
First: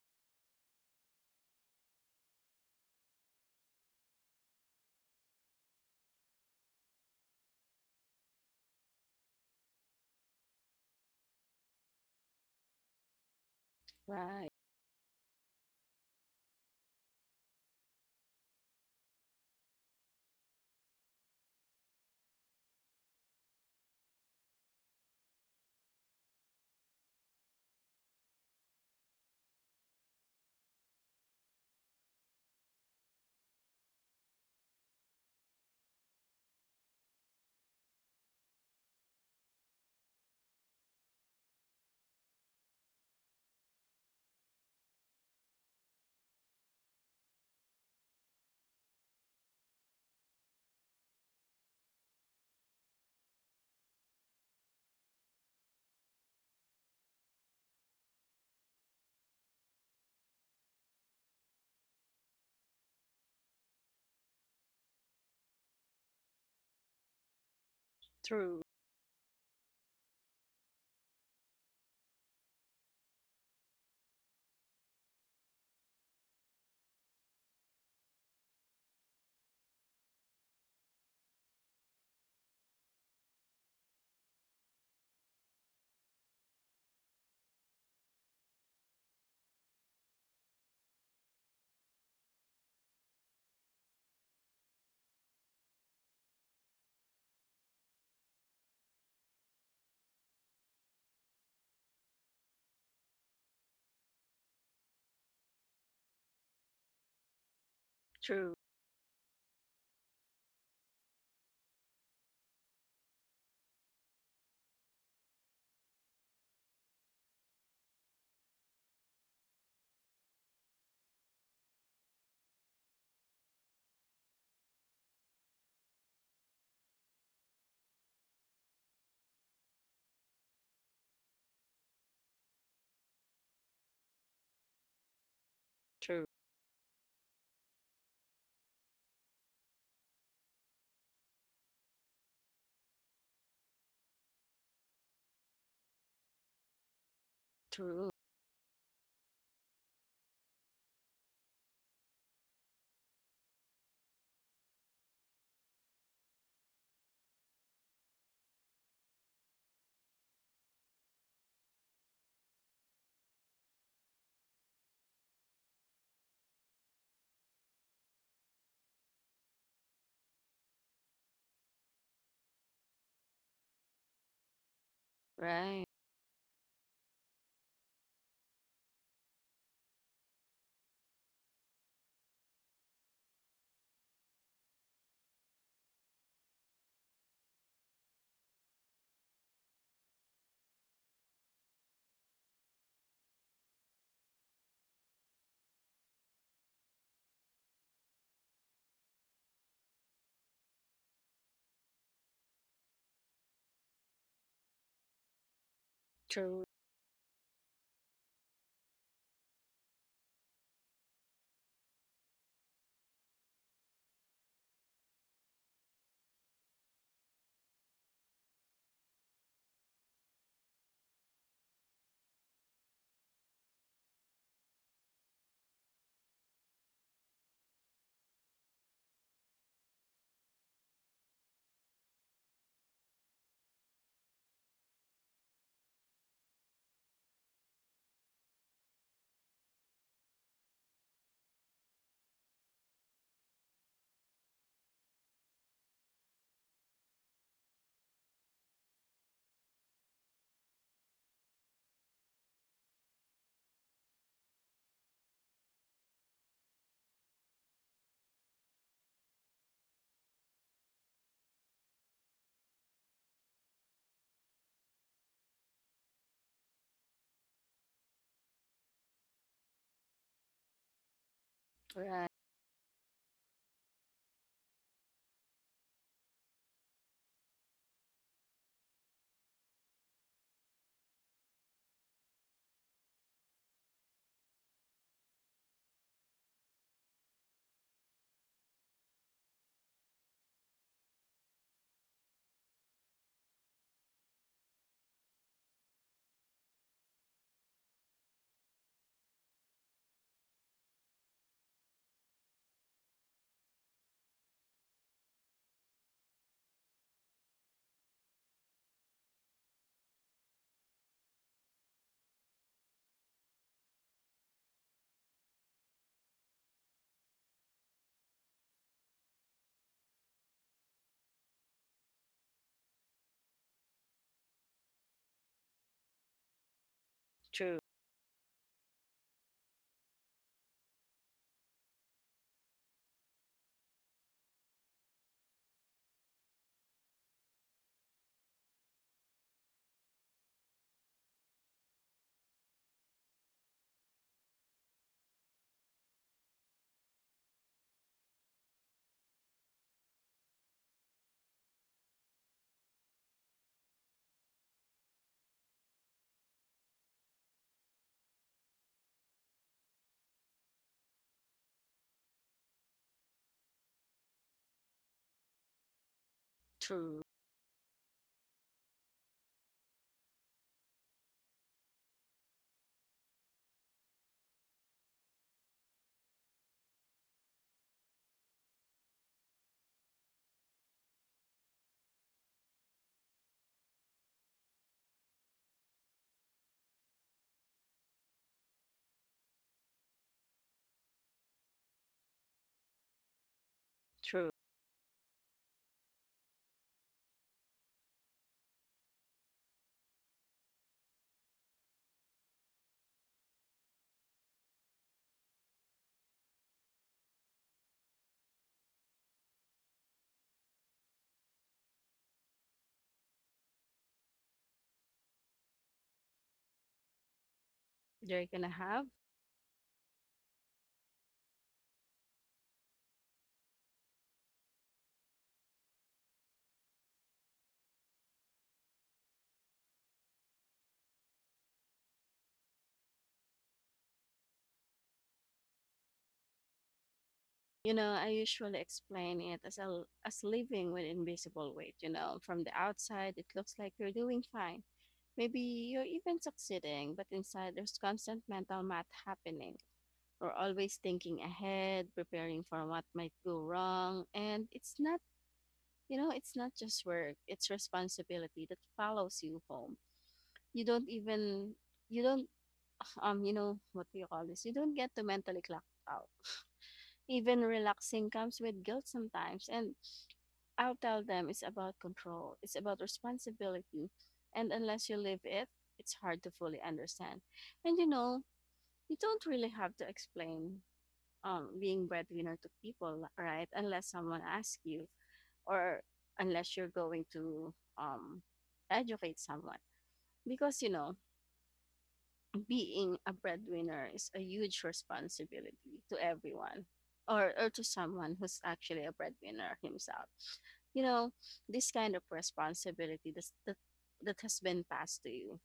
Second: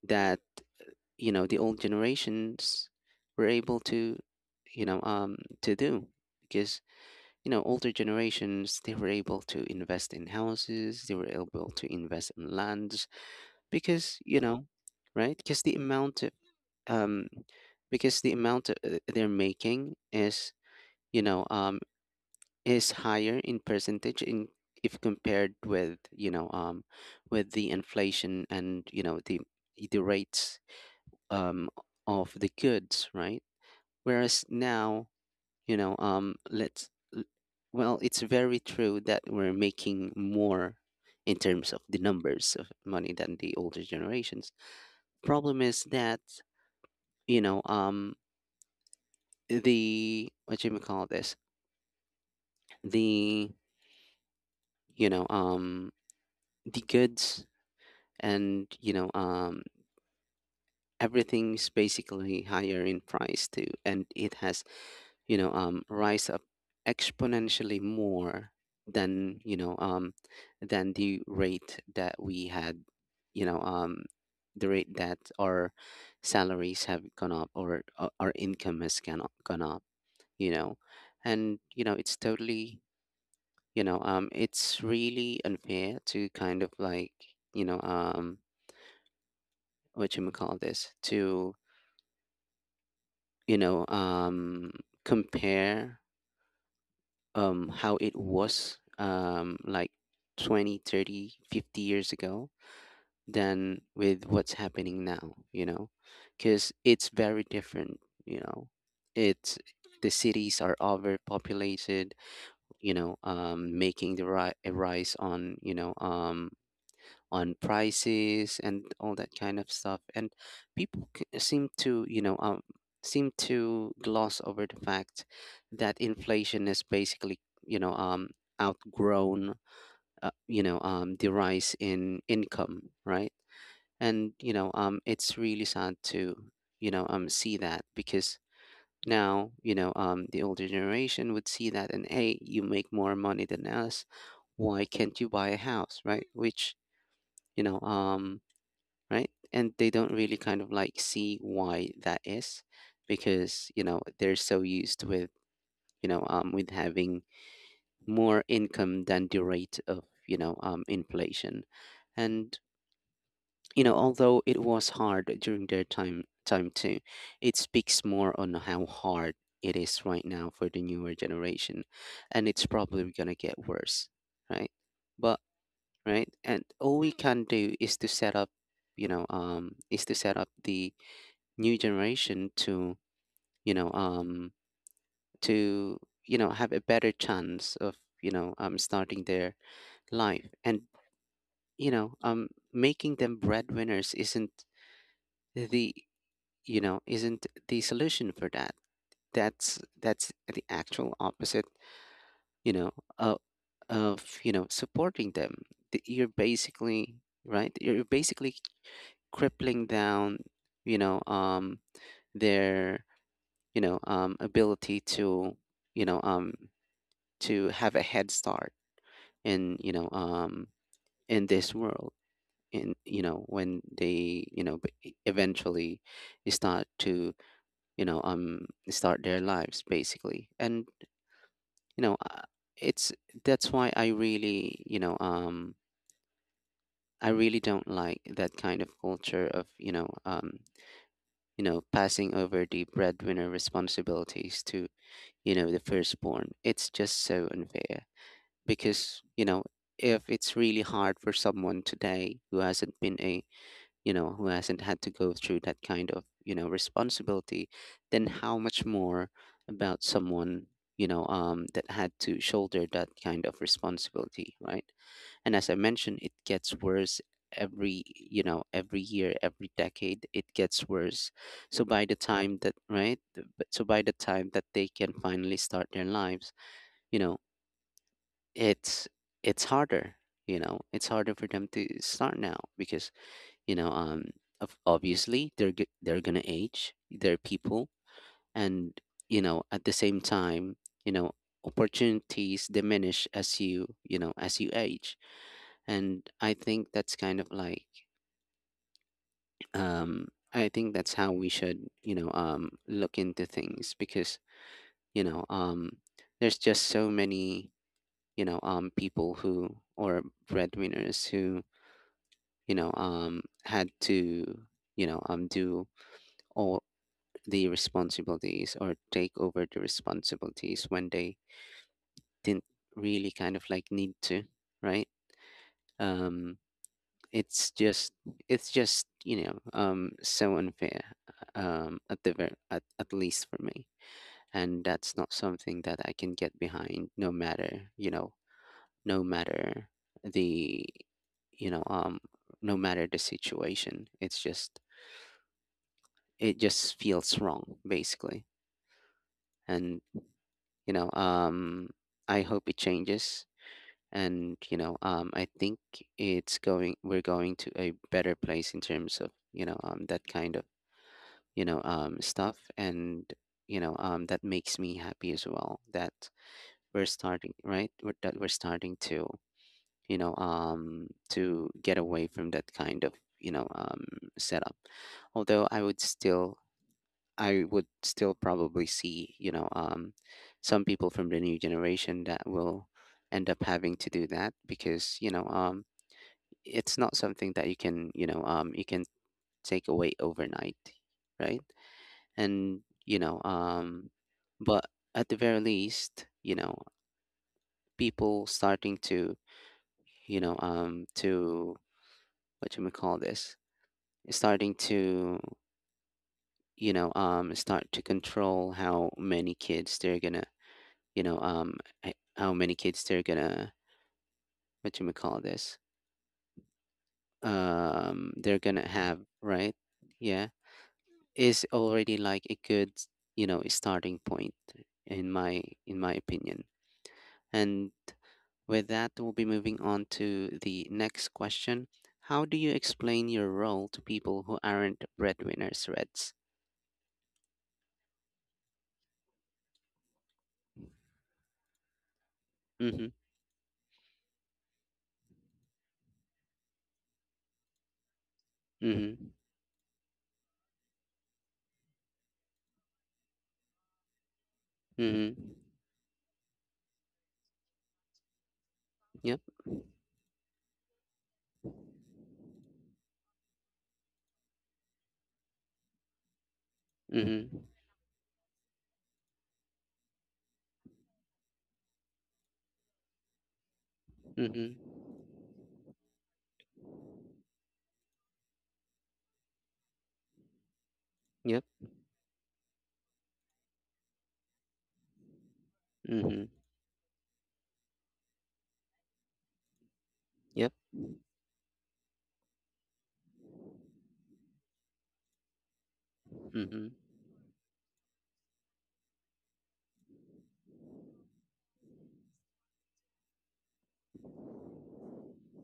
Speaker 1: that the old generations were able to, you know um, to do. Because Older generations, they were able to invest in houses, they were able to invest in lands, because,
Speaker 2: Right.
Speaker 1: right? because um the amount they're making is you know um is higher in percentage in, if compared with, with the inflation, and, the rates, um of the goods, right? Whereas now, you know um let's l- well, it's very true that we're making more in terms of the numbers of money than the older generations. Problem is that you know um the what you may call this, the you know um the goods, and everything's basically higher in price too, and it has rise up exponentially more
Speaker 2: True.
Speaker 1: than you know than the rate that we had, you know um the rate that our salaries have gone up, or our income has gone up you know and it's totally, it's really unfair to kind of like, you know um what you may call this, to you know um compare, how it was like 20, 30, 50 years ago, than with what's happening now. Because it's very different. you
Speaker 2: True.
Speaker 1: know it's, the cities are overpopulated, making the a rise on, on prices and all that kind of stuff. And seem to, seem to gloss over the fact that inflation is basically, you know um outgrown, the rise in income, right? And it's really sad
Speaker 2: True.
Speaker 1: to see that, because now, the older generation would see that and, hey, you make more money than us, why can't you buy a house, right? Which you know
Speaker 2: True.
Speaker 1: um right? And they don't really kind of like see why that is, because, they're so used with, with having more income than the rate of, inflation. And, you know, although it was hard during their time too, it speaks more on how hard it is right now for the newer generation. And it's probably gonna get worse, right? But
Speaker 2: Right.
Speaker 1: right, and all we can do is to set up, is to set up the new generation to, you know um to have a better chance of, starting their life, and making them breadwinners isn't the, isn't the solution for that. That's the actual opposite, you know uh, of supporting them. You're
Speaker 2: True.
Speaker 1: basically right, you're basically crippling down, you know um their, ability to you know um, to have a head start in, in this world, in, when they, eventually start to, start their lives basically. And, you know uh, it's, that's why I really, I really don't like that kind of culture of, passing over the breadwinner responsibilities to, the firstborn. It's just so unfair, because, if it's really hard for someone today who hasn't been a, who hasn't had to go through that kind of, responsibility, then how much more about someone, that had to shoulder that kind of responsibility, right? And as I mentioned, it gets worse every, every year, every decade, it gets worse. So by the
Speaker 2: Right.
Speaker 1: time that right, so by the time that they can finally start their lives, you know it's it's harder, it's harder for them to start now, because, you know um obviously they're gonna age, they're people. And at the same time, you know opportunities diminish as you, you know as you age. And I think that's kind of like, um I think that's how we should, look into things, because you know um there's just so many, people who, or breadwinners who, had to, do all the responsibilities, or take over the responsibilities when they didn't really kind of like need to, right? Um, it's
Speaker 2: True.
Speaker 1: just, so unfair, at the at least for me, and that's not something that I can get behind, no matter, no matter the, you know, um, no matter the situation. It's just, it just feels wrong basically. And you know um I hope it changes. And I think it's going, we're going to a better place in terms of, that kind of, stuff. And that makes me happy as well, that we're
Speaker 2: True.
Speaker 1: starting, right? We're, that we're starting to, to get away from that kind of, you know um setup. Although I would still, I would still probably see, some people from the new generation that will end up having to do that, because, it's not something that you can, you can take away overnight, right? And,
Speaker 2: True.
Speaker 1: but at the very least, people starting to, to what you may call this, starting to, start to control how many kids they're gonna, you know, um, how many kids they're gonna, what you may call this,
Speaker 2: They are
Speaker 1: they're
Speaker 2: gonna
Speaker 1: gonna
Speaker 2: have.
Speaker 1: have, right? Yeah, is already like a good, starting point, in my opinion. And with that, we'll be moving on to the next question. How do you explain your role to people who aren't breadwinners, Reds?
Speaker 2: You know, I usually explain it as a, l- as living with invisible weight. You know, from the
Speaker 1: Mm-hmm.
Speaker 2: outside, it looks like you're doing fine. Maybe you're even succeeding, but inside, there's constant mental math
Speaker 1: Mm-hmm.
Speaker 2: happening. We're always thinking ahead, preparing for what might go wrong, and it's not,
Speaker 1: Mm-hmm.
Speaker 2: you know, it's not just work. It's responsibility that follows
Speaker 1: Yep.
Speaker 2: you home. You don't even, you don't, You know, what do you call this? You don't get to mentally clock out.
Speaker 1: Mm-hmm.
Speaker 2: Even relaxing comes with guilt sometimes, and I'll tell them it's about control, it's about responsibility, and
Speaker 1: Mm-hmm.
Speaker 2: unless you live it, it's hard to fully understand. And you know, you don't really have to explain
Speaker 1: Yep.
Speaker 2: being breadwinner to people, right? Unless someone asks you, or
Speaker 1: Mm-hmm.
Speaker 2: unless you're going to educate someone,
Speaker 1: Yep.
Speaker 2: because you know, being a breadwinner is a huge responsibility to everyone
Speaker 1: Mm-hmm.
Speaker 2: or to someone who's actually a breadwinner himself. You know, this kind of responsibility that has been passed to you,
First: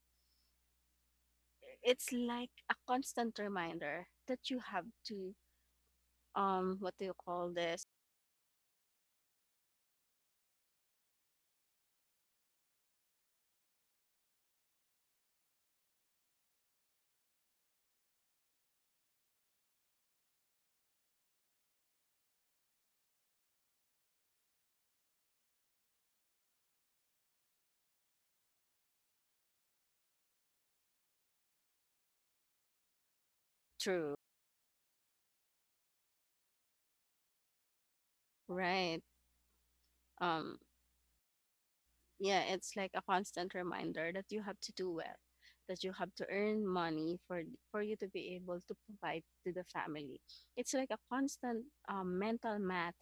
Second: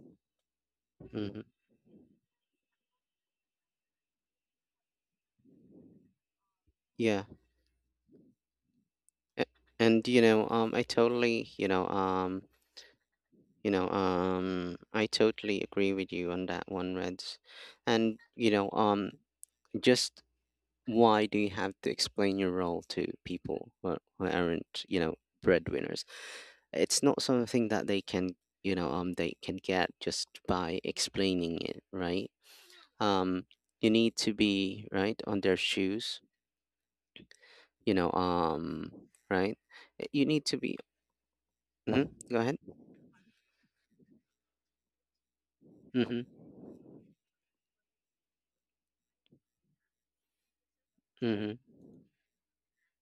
Speaker 1: Mm-hmm.
Speaker 2: it's like a constant reminder that you have to, what do you
Speaker 1: Yeah.
Speaker 2: call this?
Speaker 1: A- And I totally, I totally agree with you on that one, Reds. And just why do you have to explain your role to people who aren't, breadwinners? It's not something that they can, they can get just by explaining it, right? Um, you
Speaker 2: True,
Speaker 1: need to be right on their shoes, you know, um,
Speaker 2: right?
Speaker 1: right? You need to
Speaker 2: Um,
Speaker 1: be. Hmm. Go
Speaker 2: yeah,
Speaker 1: ahead.
Speaker 2: it's like a constant reminder that you have to do well, that you have
Speaker 1: Mm-hmm.
Speaker 2: to earn money for you to be able to provide to the family. It's like a
Speaker 1: Mm-hmm.
Speaker 2: constant mental math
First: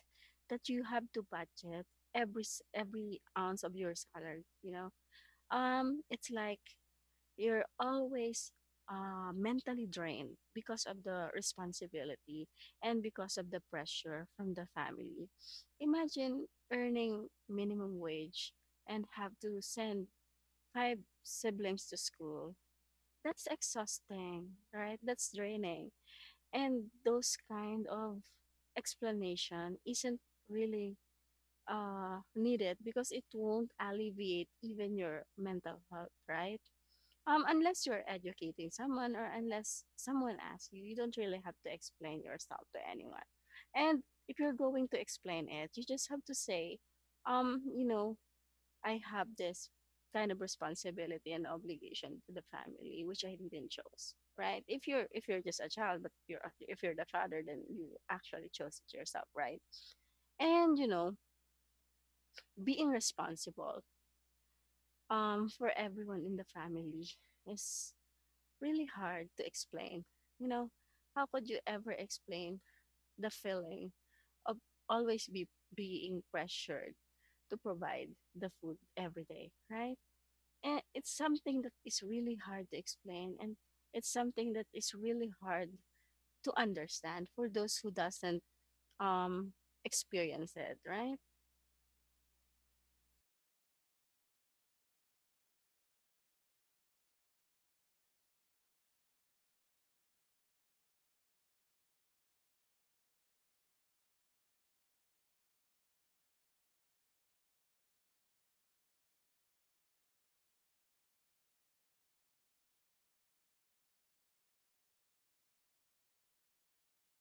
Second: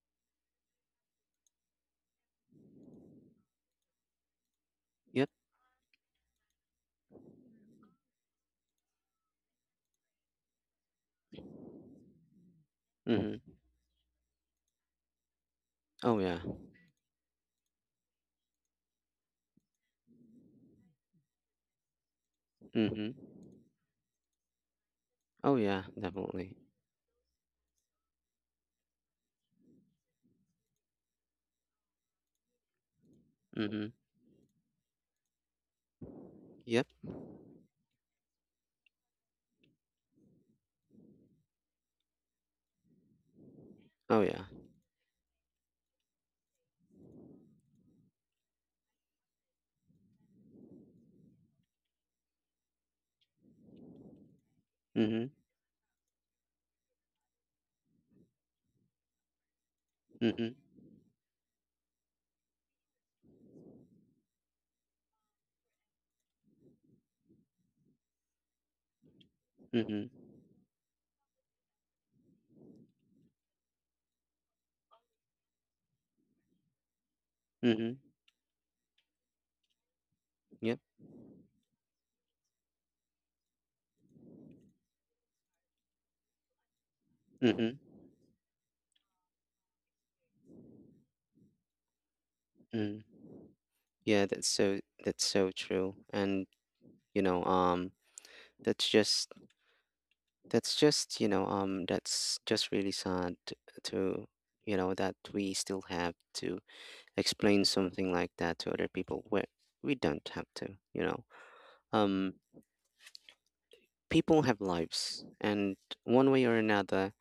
Speaker 2: that you have to budget every ounce of your salary. You know,
Speaker 1: Yep.
Speaker 2: it's like you're always mentally drained because of the responsibility and because
Speaker 1: Mhm.
Speaker 2: of the pressure from the family.
Speaker 1: Oh yeah.
Speaker 2: Imagine earning minimum wage and have to send five siblings to school.
Speaker 1: Mhm.
Speaker 2: That's exhausting, right? That's
Speaker 1: Oh yeah,
Speaker 2: draining.
Speaker 1: definitely.
Speaker 2: And those kind of explanation isn't really needed because it won't
Speaker 1: Mhm.
Speaker 2: alleviate even your mental health, right?
Speaker 1: Yep.
Speaker 2: Unless you're educating someone or unless someone asks you, you don't really have to explain yourself to anyone. And
Speaker 1: Oh
Speaker 2: if
Speaker 1: yeah.
Speaker 2: you're going to explain it, you just have to say, you know, I have this kind of responsibility and obligation to the family which I didn't choose, right? If
Speaker 1: Mhm.
Speaker 2: you're just a child, but you're if you're the father, then you actually chose it yourself, right?
Speaker 1: Mhm.
Speaker 2: And you know, being responsible for everyone in the family is really hard to explain.
Speaker 1: Mhm.
Speaker 2: You know, how could you ever explain the feeling of always be being pressured to
Speaker 1: Mhm.
Speaker 2: provide the food every day, right?
Speaker 1: Yep.
Speaker 2: And it's something that is really hard to explain and it's something that is really hard to understand for those
Speaker 1: Mhm.
Speaker 2: who doesn't um experience it, right?
Speaker 1: Mhm. Yeah, that's so, that's so true. And you know, um that's just, that's just really sad to, that we still have to explain something like that to other people, where we don't have to, you know. Um. People have lives, and one way or another,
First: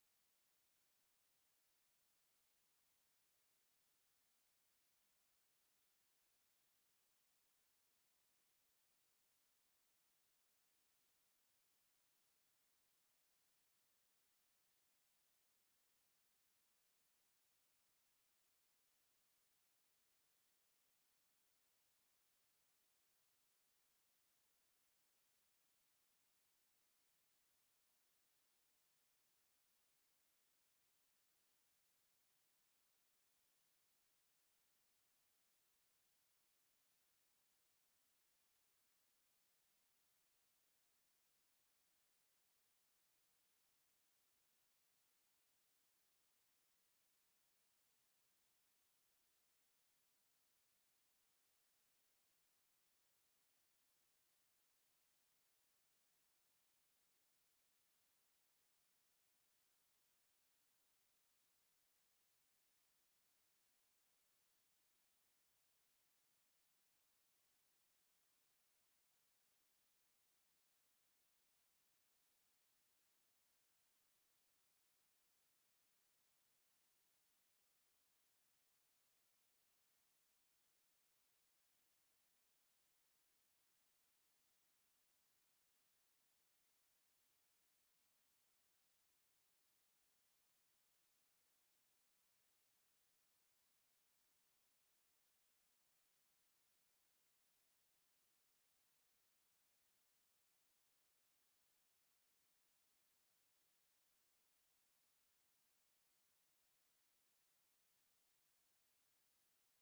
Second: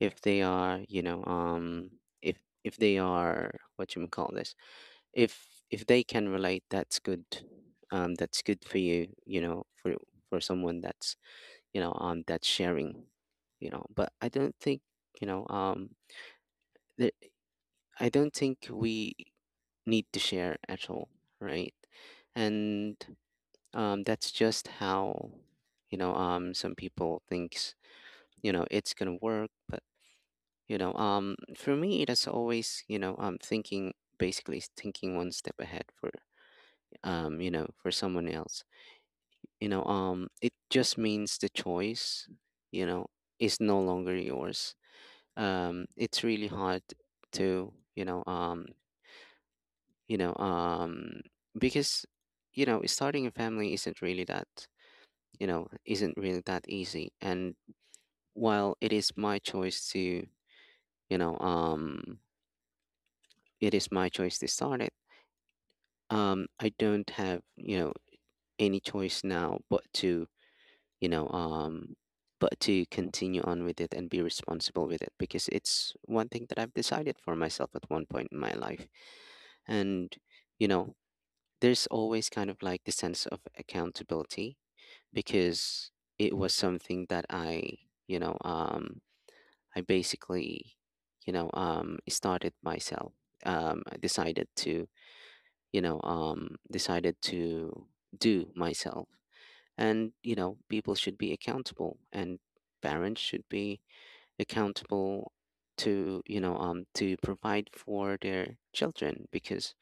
Speaker 1: if they are, if if they are, what you call this, if if they can relate, that's good, that's good for you, you know for someone that's, that's sharing, but I don't think, you know um th- I don't think we need to share at all, right? And, that's just how, some people thinks, it's gonna work. But, for me, it is always, thinking, basically is thinking one step ahead for, for someone else. It just means the choice, you know is no longer yours. It's really hard to, you know um because, starting a family isn't really that, isn't really that easy. And while it is my choice to, you know um it is my choice to start it. I don't have, any choice now, but to, you know um, but to continue on with it and be responsible with it, because it's one thing that I've decided for myself at one point in my life. And you know there's always kind of like the sense of accountability, because it was something that I, you know um, I basically, started myself. I decided to, decided to do myself. And people should be accountable, and parents should be accountable to, to provide for their children, because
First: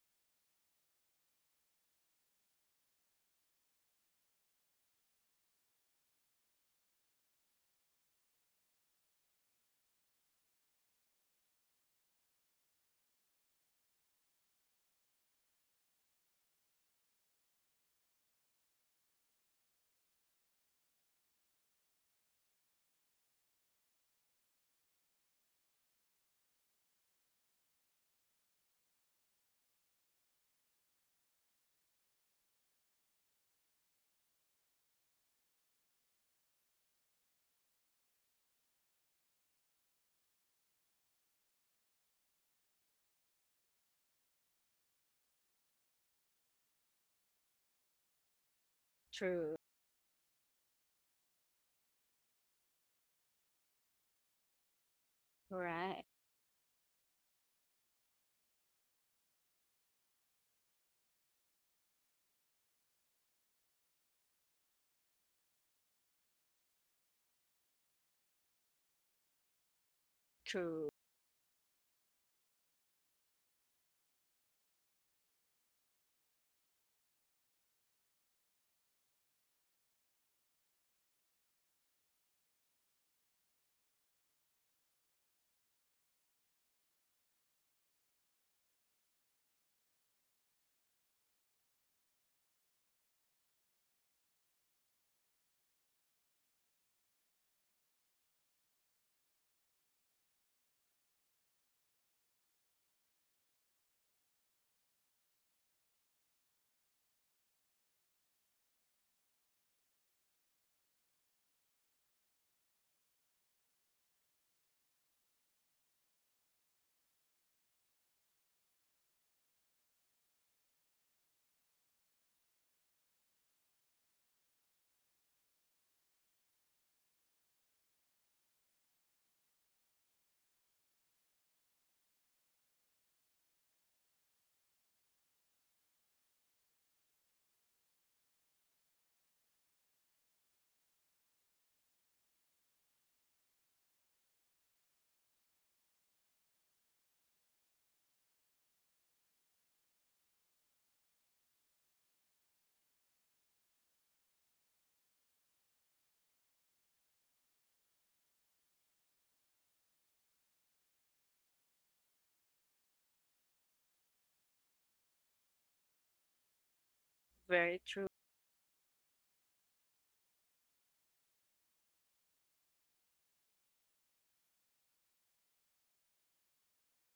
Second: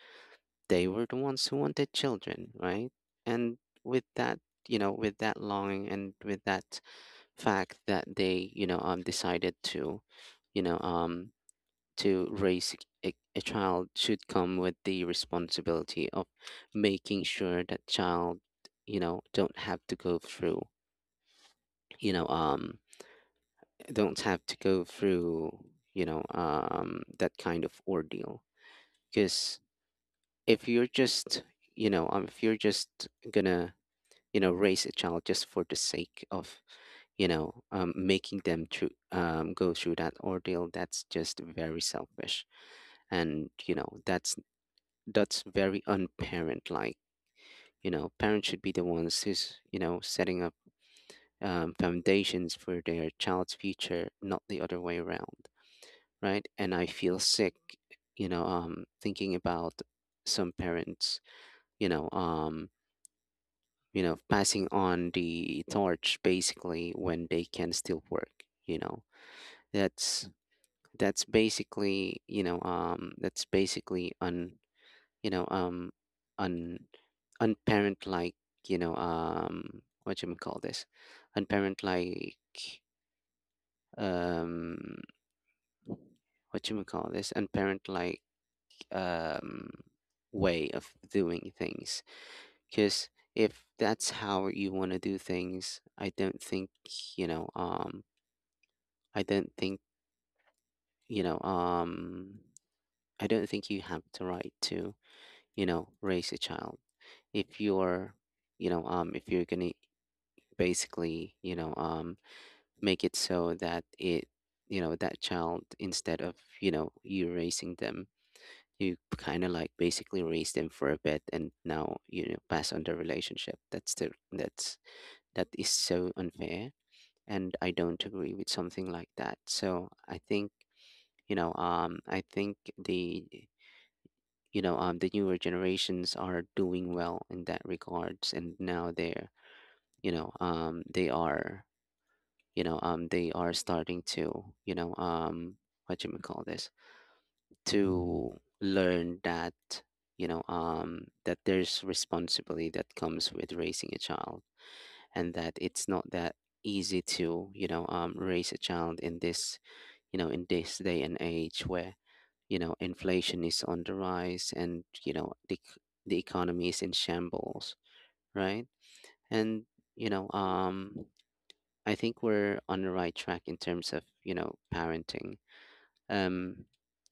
Speaker 1: they were the ones who wanted children, right? And with that, with that longing, and with that fact that they, decided to, you know um to raise a child, should come with the responsibility of making sure that child, don't have to go through, you know um don't have to go through, that kind of ordeal. Because if you're just, if you're just gonna, raise a child just for the sake of, making them through, go through that ordeal, that's just very selfish. And that's very unparent like, parents should be the ones
Speaker 2: True,
Speaker 1: who's, setting up, foundations for their child's future, not the other way around,
Speaker 2: right?
Speaker 1: right? And I feel sick, thinking about some parents, you know um passing on the torch basically when they can still work, you know that's
Speaker 2: True,
Speaker 1: that's basically, that's basically un. you know um un Unparent like, what you call this, unparent like, um what you call this, unparent like, um way of doing things. Because if that's how you want to do things, you know um i don't think you know um I don't think you have the right to raise a child if you're, if you're gonna basically make it so that it, that child, instead of you raising them, you kind of like basically raise them for a bit and now pass on the relationship. That's the that's that is so unfair, and I don't agree with something like that. So I think the the newer generations are doing well in that regards, and now you know um they are they are starting to, what do you may call this, to learn that that there's responsibility that comes with raising a child, and that it's not that easy to raise a child in this, in this day and age where inflation is on the rise, and the economy is in shambles,
Speaker 2: very true.
Speaker 1: right? And you know um I think we're on the right track in terms of, parenting. Um,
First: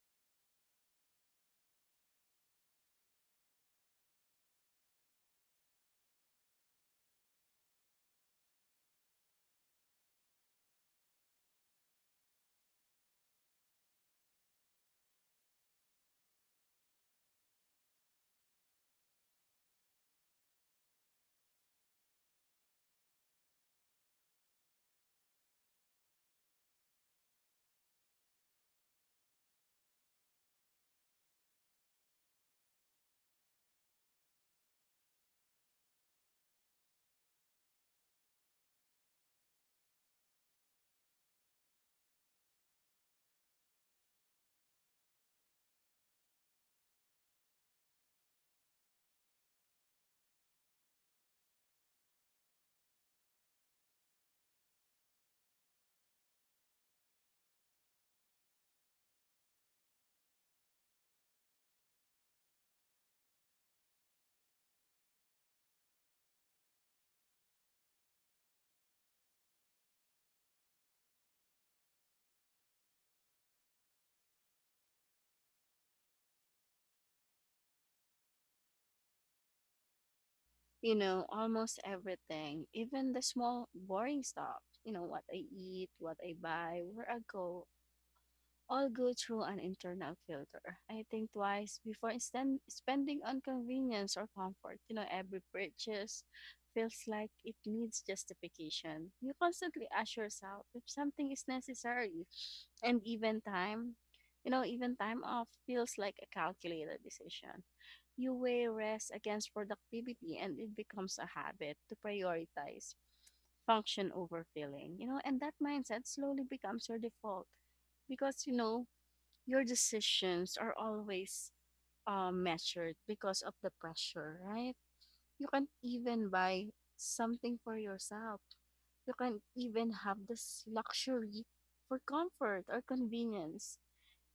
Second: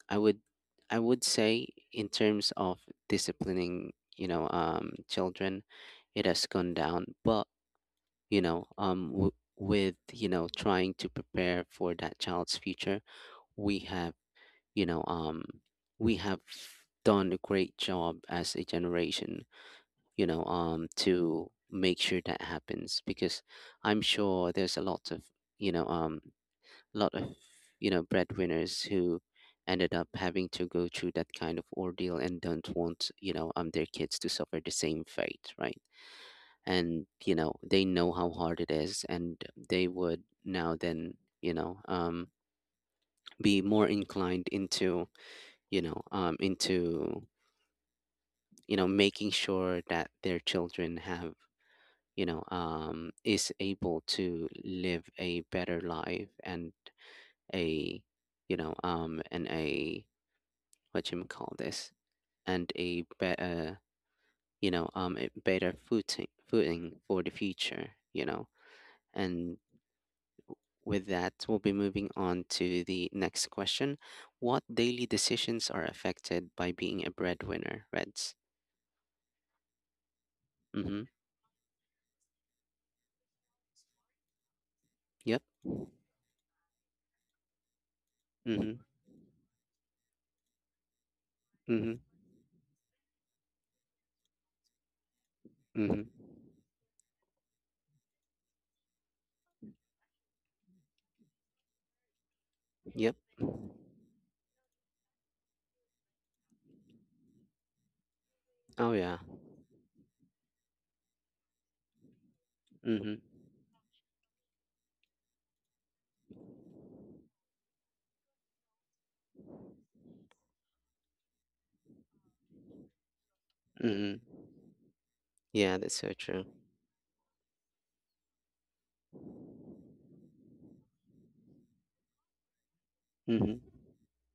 Speaker 1: I would I would say in terms of disciplining, children, it has gone down. But with trying to prepare for that child's future, we have, you know um, we have done a great job as a generation. To make sure that happens because I'm sure there's a lot of you know um lot of breadwinners who ended up having to go through that kind of ordeal and don't want their kids to suffer the same fate, right? And they know how hard it is, and they would now then you know um be more inclined into into making sure that their children have, is able to live a better life, and a, and a what you call this, and a better, a better footing for the future. And with that, we'll be moving on to the next question. What daily decisions are affected by being a breadwinner, Reds?
Speaker 2: You
Speaker 1: Mm-hmm.
Speaker 2: know, almost everything, even the small boring stuff, you know, what I
Speaker 1: Yep.
Speaker 2: eat, what I buy, where I go,
Speaker 1: Mm-hmm.
Speaker 2: all go through an internal filter. I think twice
Speaker 1: Mm-hmm.
Speaker 2: before spending on convenience or comfort. You know, every
Speaker 1: Mm-hmm.
Speaker 2: purchase feels like it needs justification. You constantly ask yourself if something is necessary, and
Speaker 1: Yep.
Speaker 2: even time, you know, even time off feels like a calculated decision. You weigh
Speaker 1: Oh
Speaker 2: rest
Speaker 1: yeah.
Speaker 2: against productivity, and it becomes a habit to prioritize
Speaker 1: Mm-hmm.
Speaker 2: function over feeling. You know, and that mindset slowly becomes your default because you know your decisions are always measured because of the
Speaker 1: Mm-hmm.
Speaker 2: pressure, right? You can't
Speaker 1: Yeah, that's so
Speaker 2: even
Speaker 1: true.
Speaker 2: buy something for yourself, you can't even have this luxury for comfort or
Speaker 1: Mm-hmm.
Speaker 2: convenience.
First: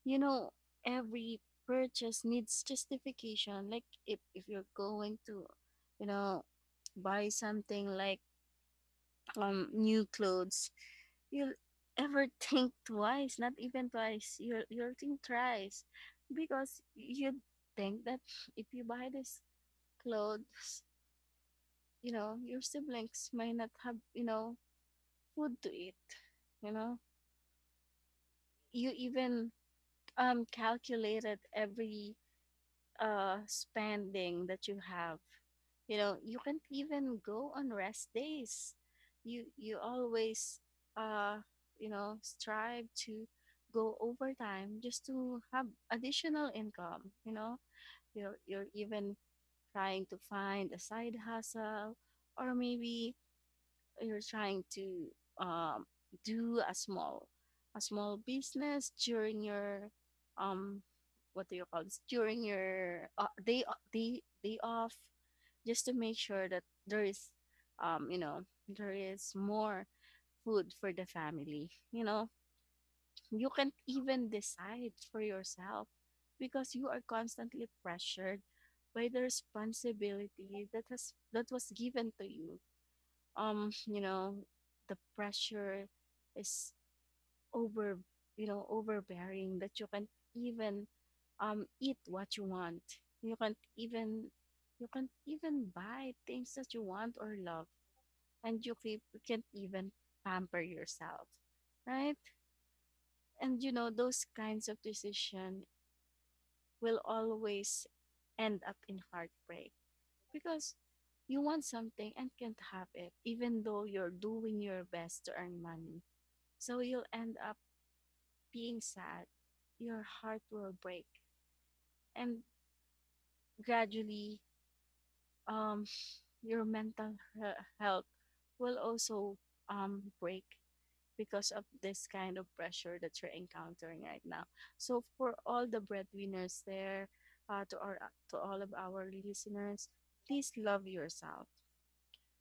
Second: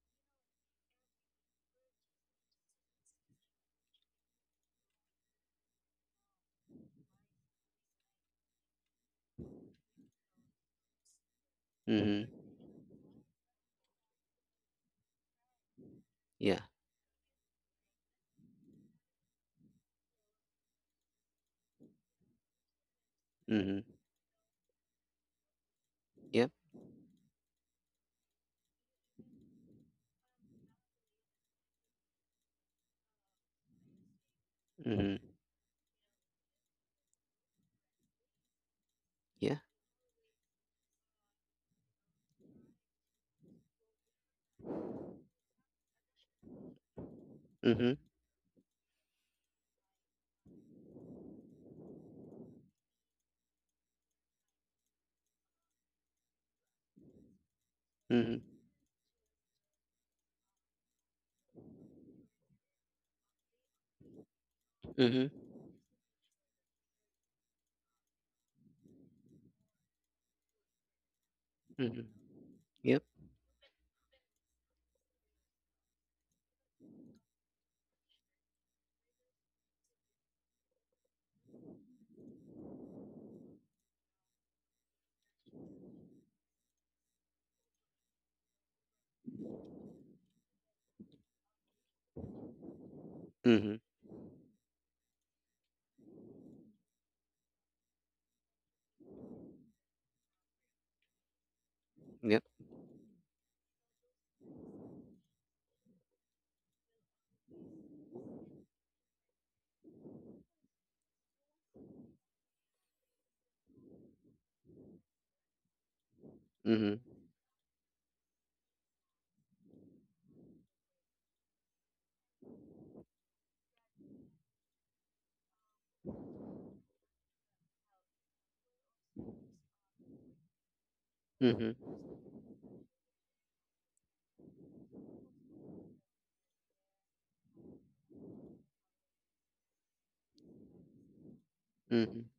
Speaker 2: You know, every purchase needs justification. Like, if you're going to, you know, buy something like new clothes, you'll ever
Speaker 1: Mm-hmm.
Speaker 2: think twice, not even twice. You'll think thrice.
Speaker 1: Yeah.
Speaker 2: Because you think that if you buy this clothes, you know, your siblings might not
Speaker 1: Mm-hmm.
Speaker 2: have, you know, food to eat.
Speaker 1: Yep.
Speaker 2: You know? You even calculated every spending that you have,
Speaker 1: Mm-hmm.
Speaker 2: you know. You can't even go on rest days, you
Speaker 1: Yeah.
Speaker 2: you always uh you know, strive to go overtime just to have additional income, you know.
Speaker 1: Mm-hmm.
Speaker 2: You're even trying to find a side hustle, or maybe you're trying to um do a small
Speaker 1: Mm-hmm.
Speaker 2: business during your um what do you call this, during your day o- day day off,
Speaker 1: Mm-hmm.
Speaker 2: just to make sure that there is you know, there is more food for the family, you
Speaker 1: Mm-hmm.
Speaker 2: know.
Speaker 1: Yep.
Speaker 2: You can't even decide for yourself because you are constantly pressured by the responsibility that was given to you. You know, the pressure is over you know, overbearing, that you can't even eat what you want. you can't
Speaker 1: Mm-hmm.
Speaker 2: even you can't even buy things that you want or love, and can't even pamper yourself, right?
Speaker 1: Yep.
Speaker 2: And you know those kinds of decision will always end up in heartbreak, because you want something and can't have it even though you're doing your best to earn money. So
Speaker 1: Mm-hmm.
Speaker 2: you'll end up being sad, your heart will break, and gradually, um, your mental health will also break because of
Speaker 1: Mm-hmm.
Speaker 2: this kind of pressure that you're encountering right now. So for all the breadwinners there, uh, to our to all of our listeners, please love yourself.
Speaker 1: Mm-hmm.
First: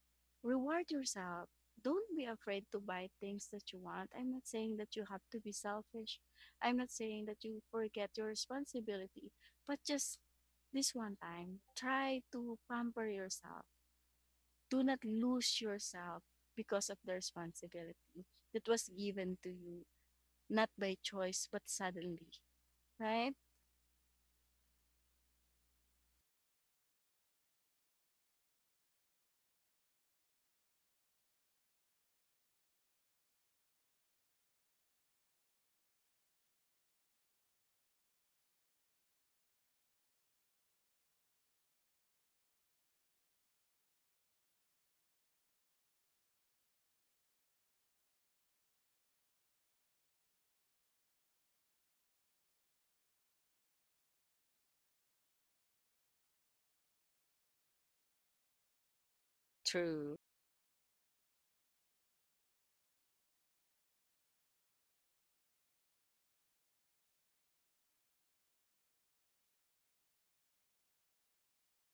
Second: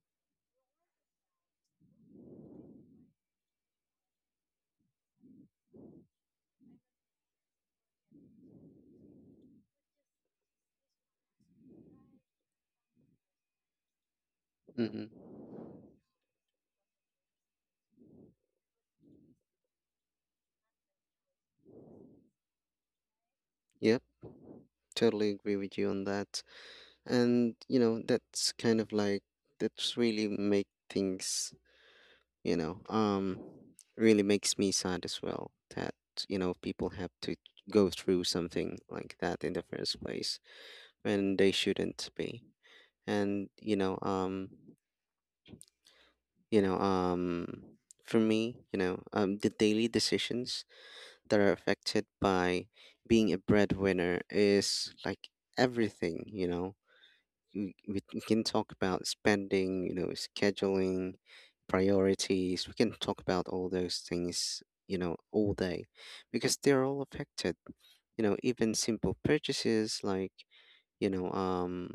Speaker 2: Reward yourself. Don't be afraid to buy things that you want. I'm not saying that you have to be selfish. I'm not saying that you forget your responsibility. But just this one time, try to pamper yourself. Do not
Speaker 1: Mm-hmm.
Speaker 2: lose yourself because of the responsibility that was given to you, not by choice, but suddenly, right?
Speaker 1: Yep, totally agree with you on that. And that's kind of like, that's really make things, you know, um, really makes me sad as well that, you know, people have to go through something like that in the first place when they shouldn't be. And, you know, um, for me, the daily decisions that are affected by being a breadwinner is like everything. We can talk about spending,
Speaker 2: True,
Speaker 1: scheduling, priorities. We can talk about all those things, all day because they're all affected. Even simple purchases like, you know, um,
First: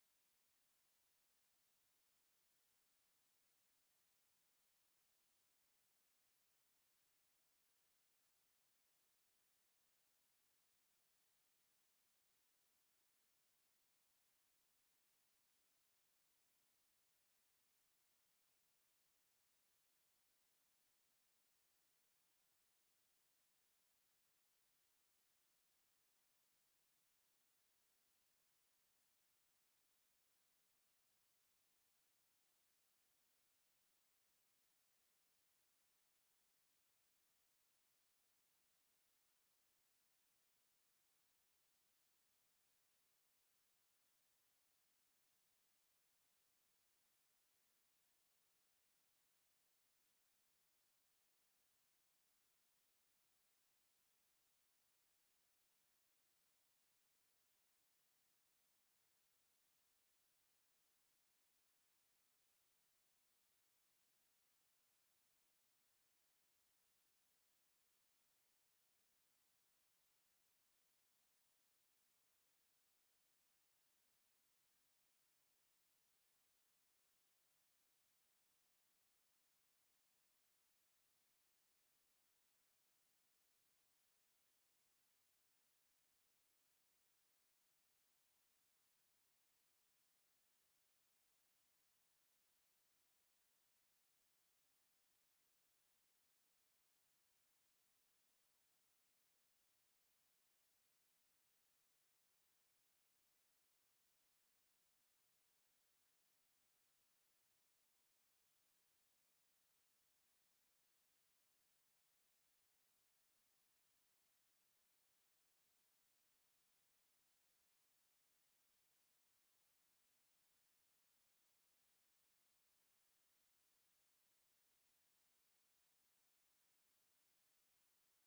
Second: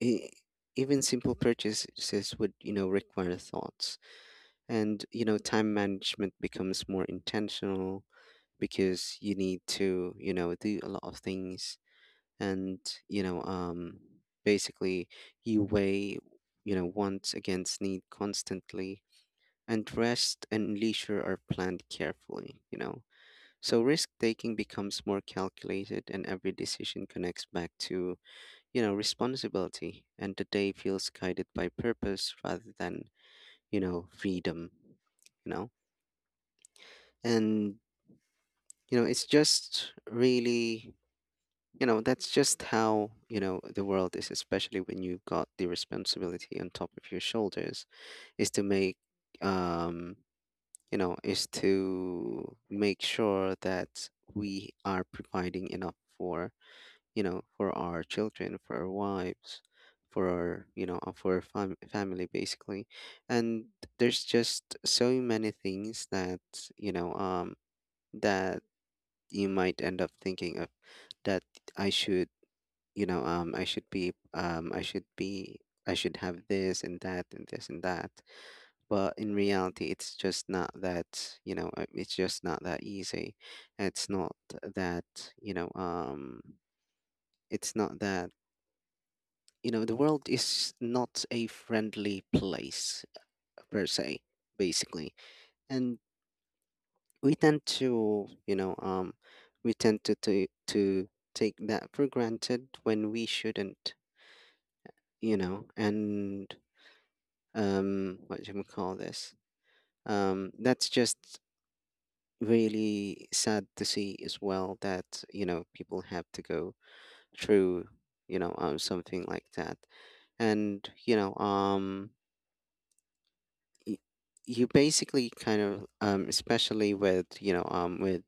Speaker 1: e- even simple purchases would, require thoughts. And, time management becomes more intentional because you need to, do a lot of things and, you know, um, basically you weigh, wants against need constantly. And rest and leisure are planned carefully. So risk taking becomes more calculated, and every decision connects back to, responsibility. And the day feels guided by purpose rather than, freedom, you know. And it's just really, that's just how the world is, especially when you've got the responsibility on top of your shoulders. Is to make, um is to make sure that we are providing enough for, for our children, for our wives, for our for our family basically. And there's just so many things that you know um that you might end up thinking of, that I should, you know, um, I should be, um, I should be, I should have this and that and this and that. But in reality, it's just not that easy. It's not that, you know, um, it's not that, you know, the world is not a friendly place per se, basically. And we tend to you know um we tend to take that for granted when we shouldn't, and, what do you call this that's just really sad to see as well, that people have to go through something like that. And y- you basically kind of, especially with, with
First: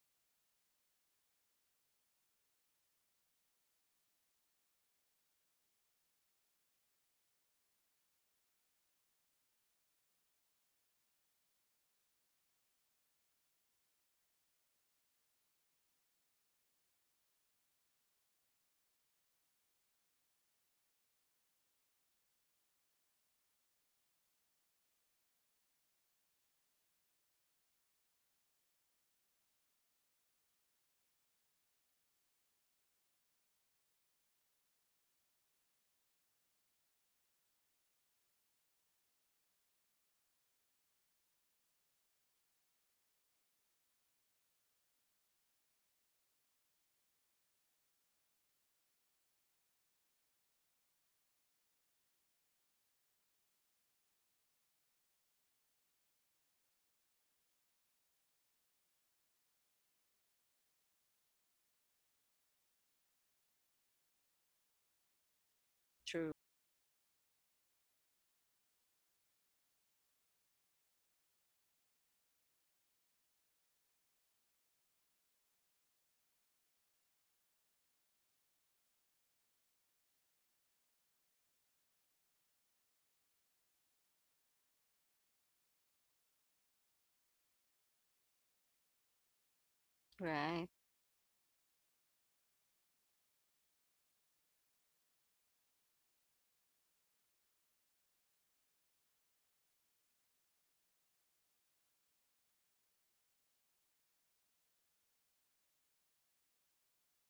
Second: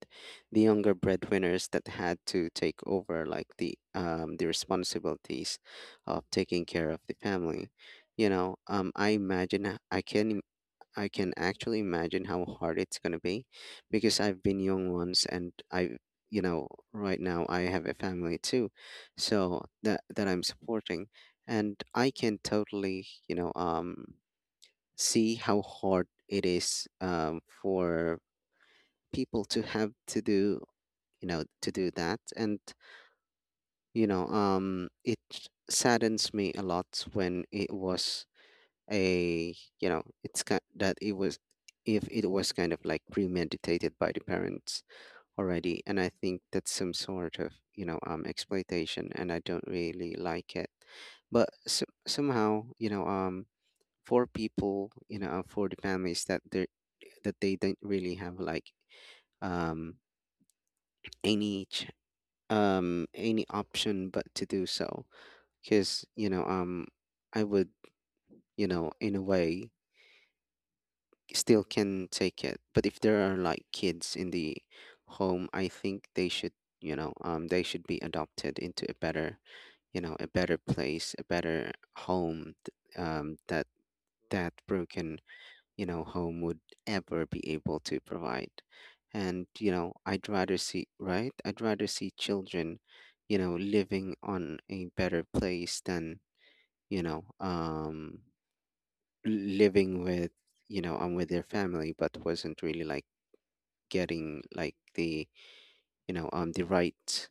Speaker 1: the younger breadwinners that had to take over like the, the responsibilities of taking care of the family. you know um i imagine h- i can im- I can actually imagine how hard it's going to be, because I've been young once, and I you know right now I have a family too, so that I'm supporting, and I can totally see how hard it is, for people to have to do, to do that. And it saddens me a lot when, it was a you know it's kind that it was if it was kind of like premeditated by the parents already, and I think that's some sort of, exploitation, and I don't really like it. But s somehow, for people, for the families that they don't really have like, um any ch- any option but to do so, because
Speaker 2: true,
Speaker 1: I would, in a way, still can take it. But if there are like kids in the home, I think they should be adopted into a better, a better place, a better home that that broken, home would ever be able to provide. And i'd rather
Speaker 2: right,
Speaker 1: see right i'd rather see children, living on a better place than, you know um living with, with their family, but wasn't really like getting like the, the right,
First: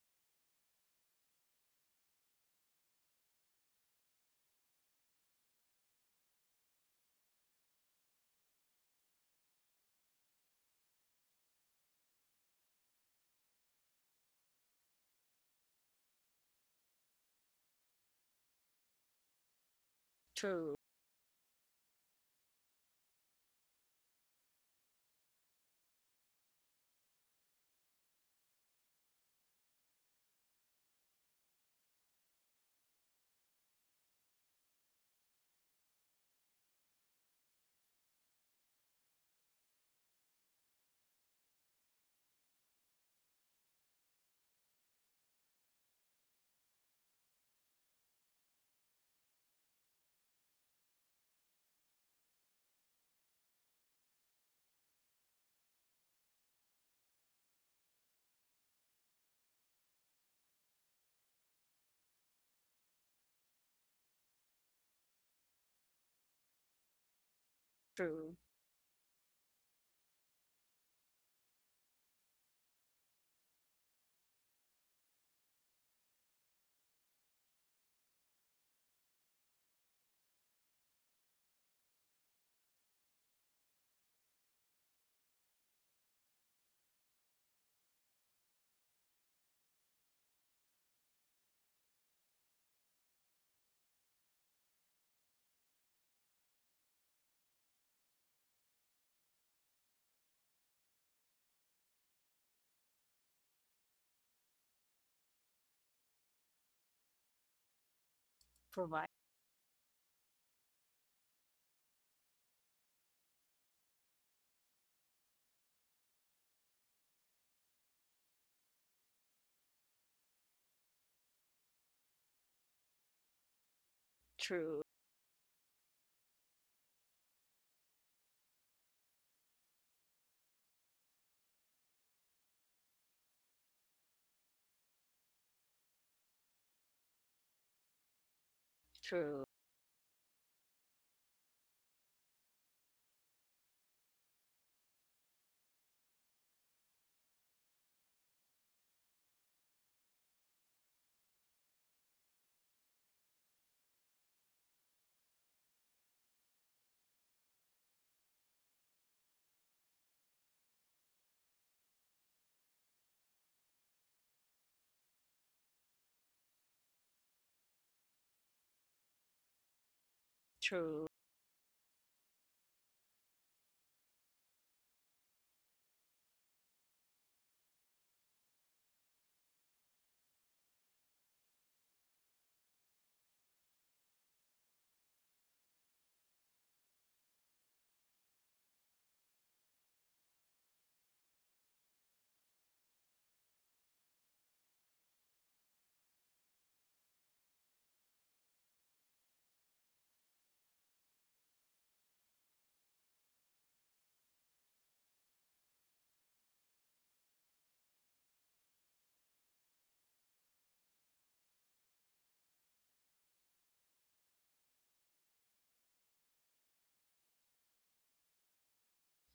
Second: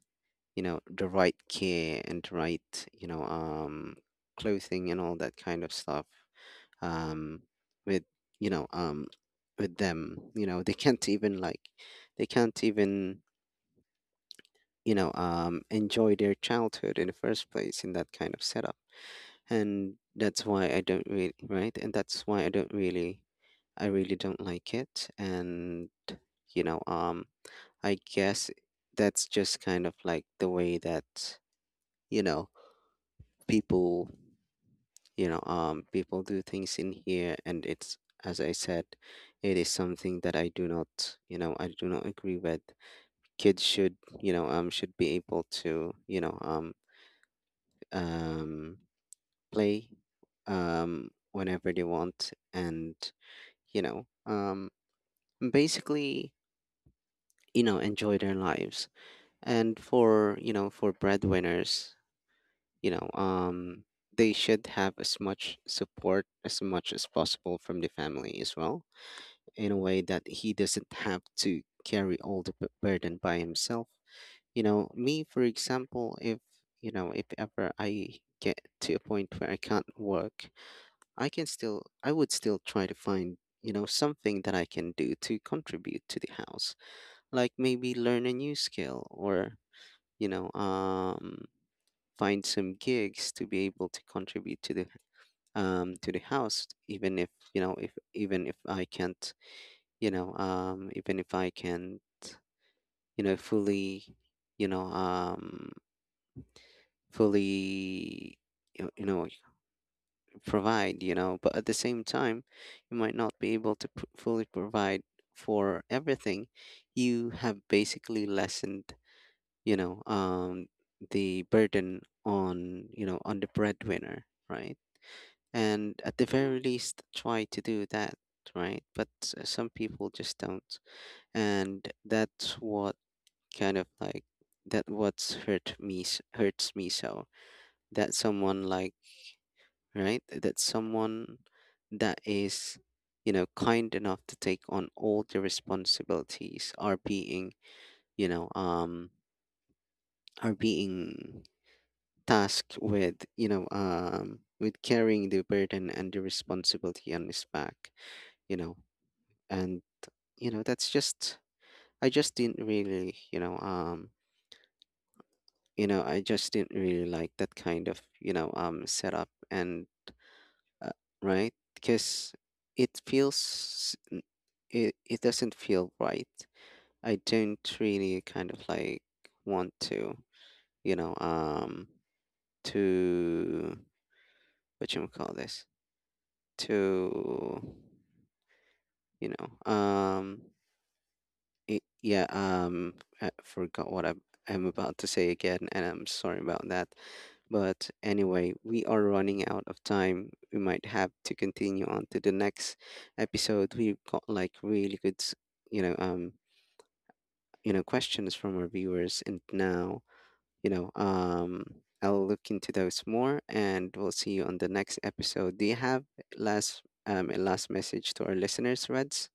Speaker 1: the right care and right, clothing and all that kind of stuff. um, with you know um, with them. They can't even they can't even enjoy their childhood in the first place in that kind of setup, and that's why
Speaker 2: true,
Speaker 1: I don't really, right, and that's why I don't really I really don't like it. And you know um, I guess that's just kind of like the way that, you know people you know people do things in here, and it's, as I said, it is something that I do not agree with. Kids should be able to um play, whenever they want, and you know um basically enjoy their lives. And for breadwinners, you know um they should have as much support as much as possible from the
Speaker 2: true.
Speaker 1: family as well, in a way that he doesn't have to carry all the burden by himself. Me, for example, if, if ever I get to a point where I can't work, I would still try to find, something that I can do to contribute to the house, like maybe learn a new skill or, you know, um, find some gigs to be able to contribute to the, to the house. Even if, if, even if I can't, even if I can, fully, you know um fully, you you
Speaker 2: Provide.
Speaker 1: know provide, but at the same time, you might not be able to fully provide for everything. You have basically lessened, you know um the burden on, on the breadwinner, right?
Speaker 2: True,
Speaker 1: And at the very least, try to do that. Right? But some people just don't. And that's what, kind of like, that what's hurt me s- hurts me so, that someone like,
Speaker 2: true,
Speaker 1: right, that is, kind enough to take on all the responsibilities, are being, you know um are being tasked with, with carrying the burden and the responsibility on his back, you know and that's just, I just didn't really you know I just didn't really like that kind of, setup. And uh,
Speaker 2: true.
Speaker 1: right, because it feels n- it, it doesn't feel right. I don't really kind of like want to, you know um to what you call this, to, you know um it, yeah I forgot what I'm about to say again, and I'm sorry about that. But anyway, we are running out of time. We might have to continue on to the next episode. We've got like really good, you know, um, questions from our viewers, and now, you know, um, I'll look into those more, and we'll see you on the next episode. Do you have last a last message to our listeners, Reds?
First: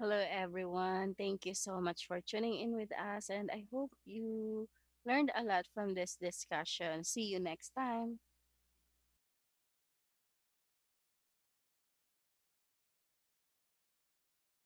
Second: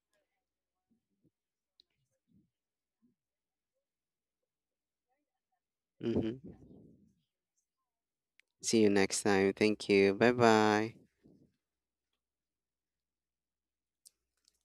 Speaker 2: Hello, everyone. Thank you so much for tuning in with us, and I hope you learned a lot from this
Speaker 1: Mm-hmm.
Speaker 2: discussion. See you next time.
Speaker 1: See you next time. Thank you. Bye bye.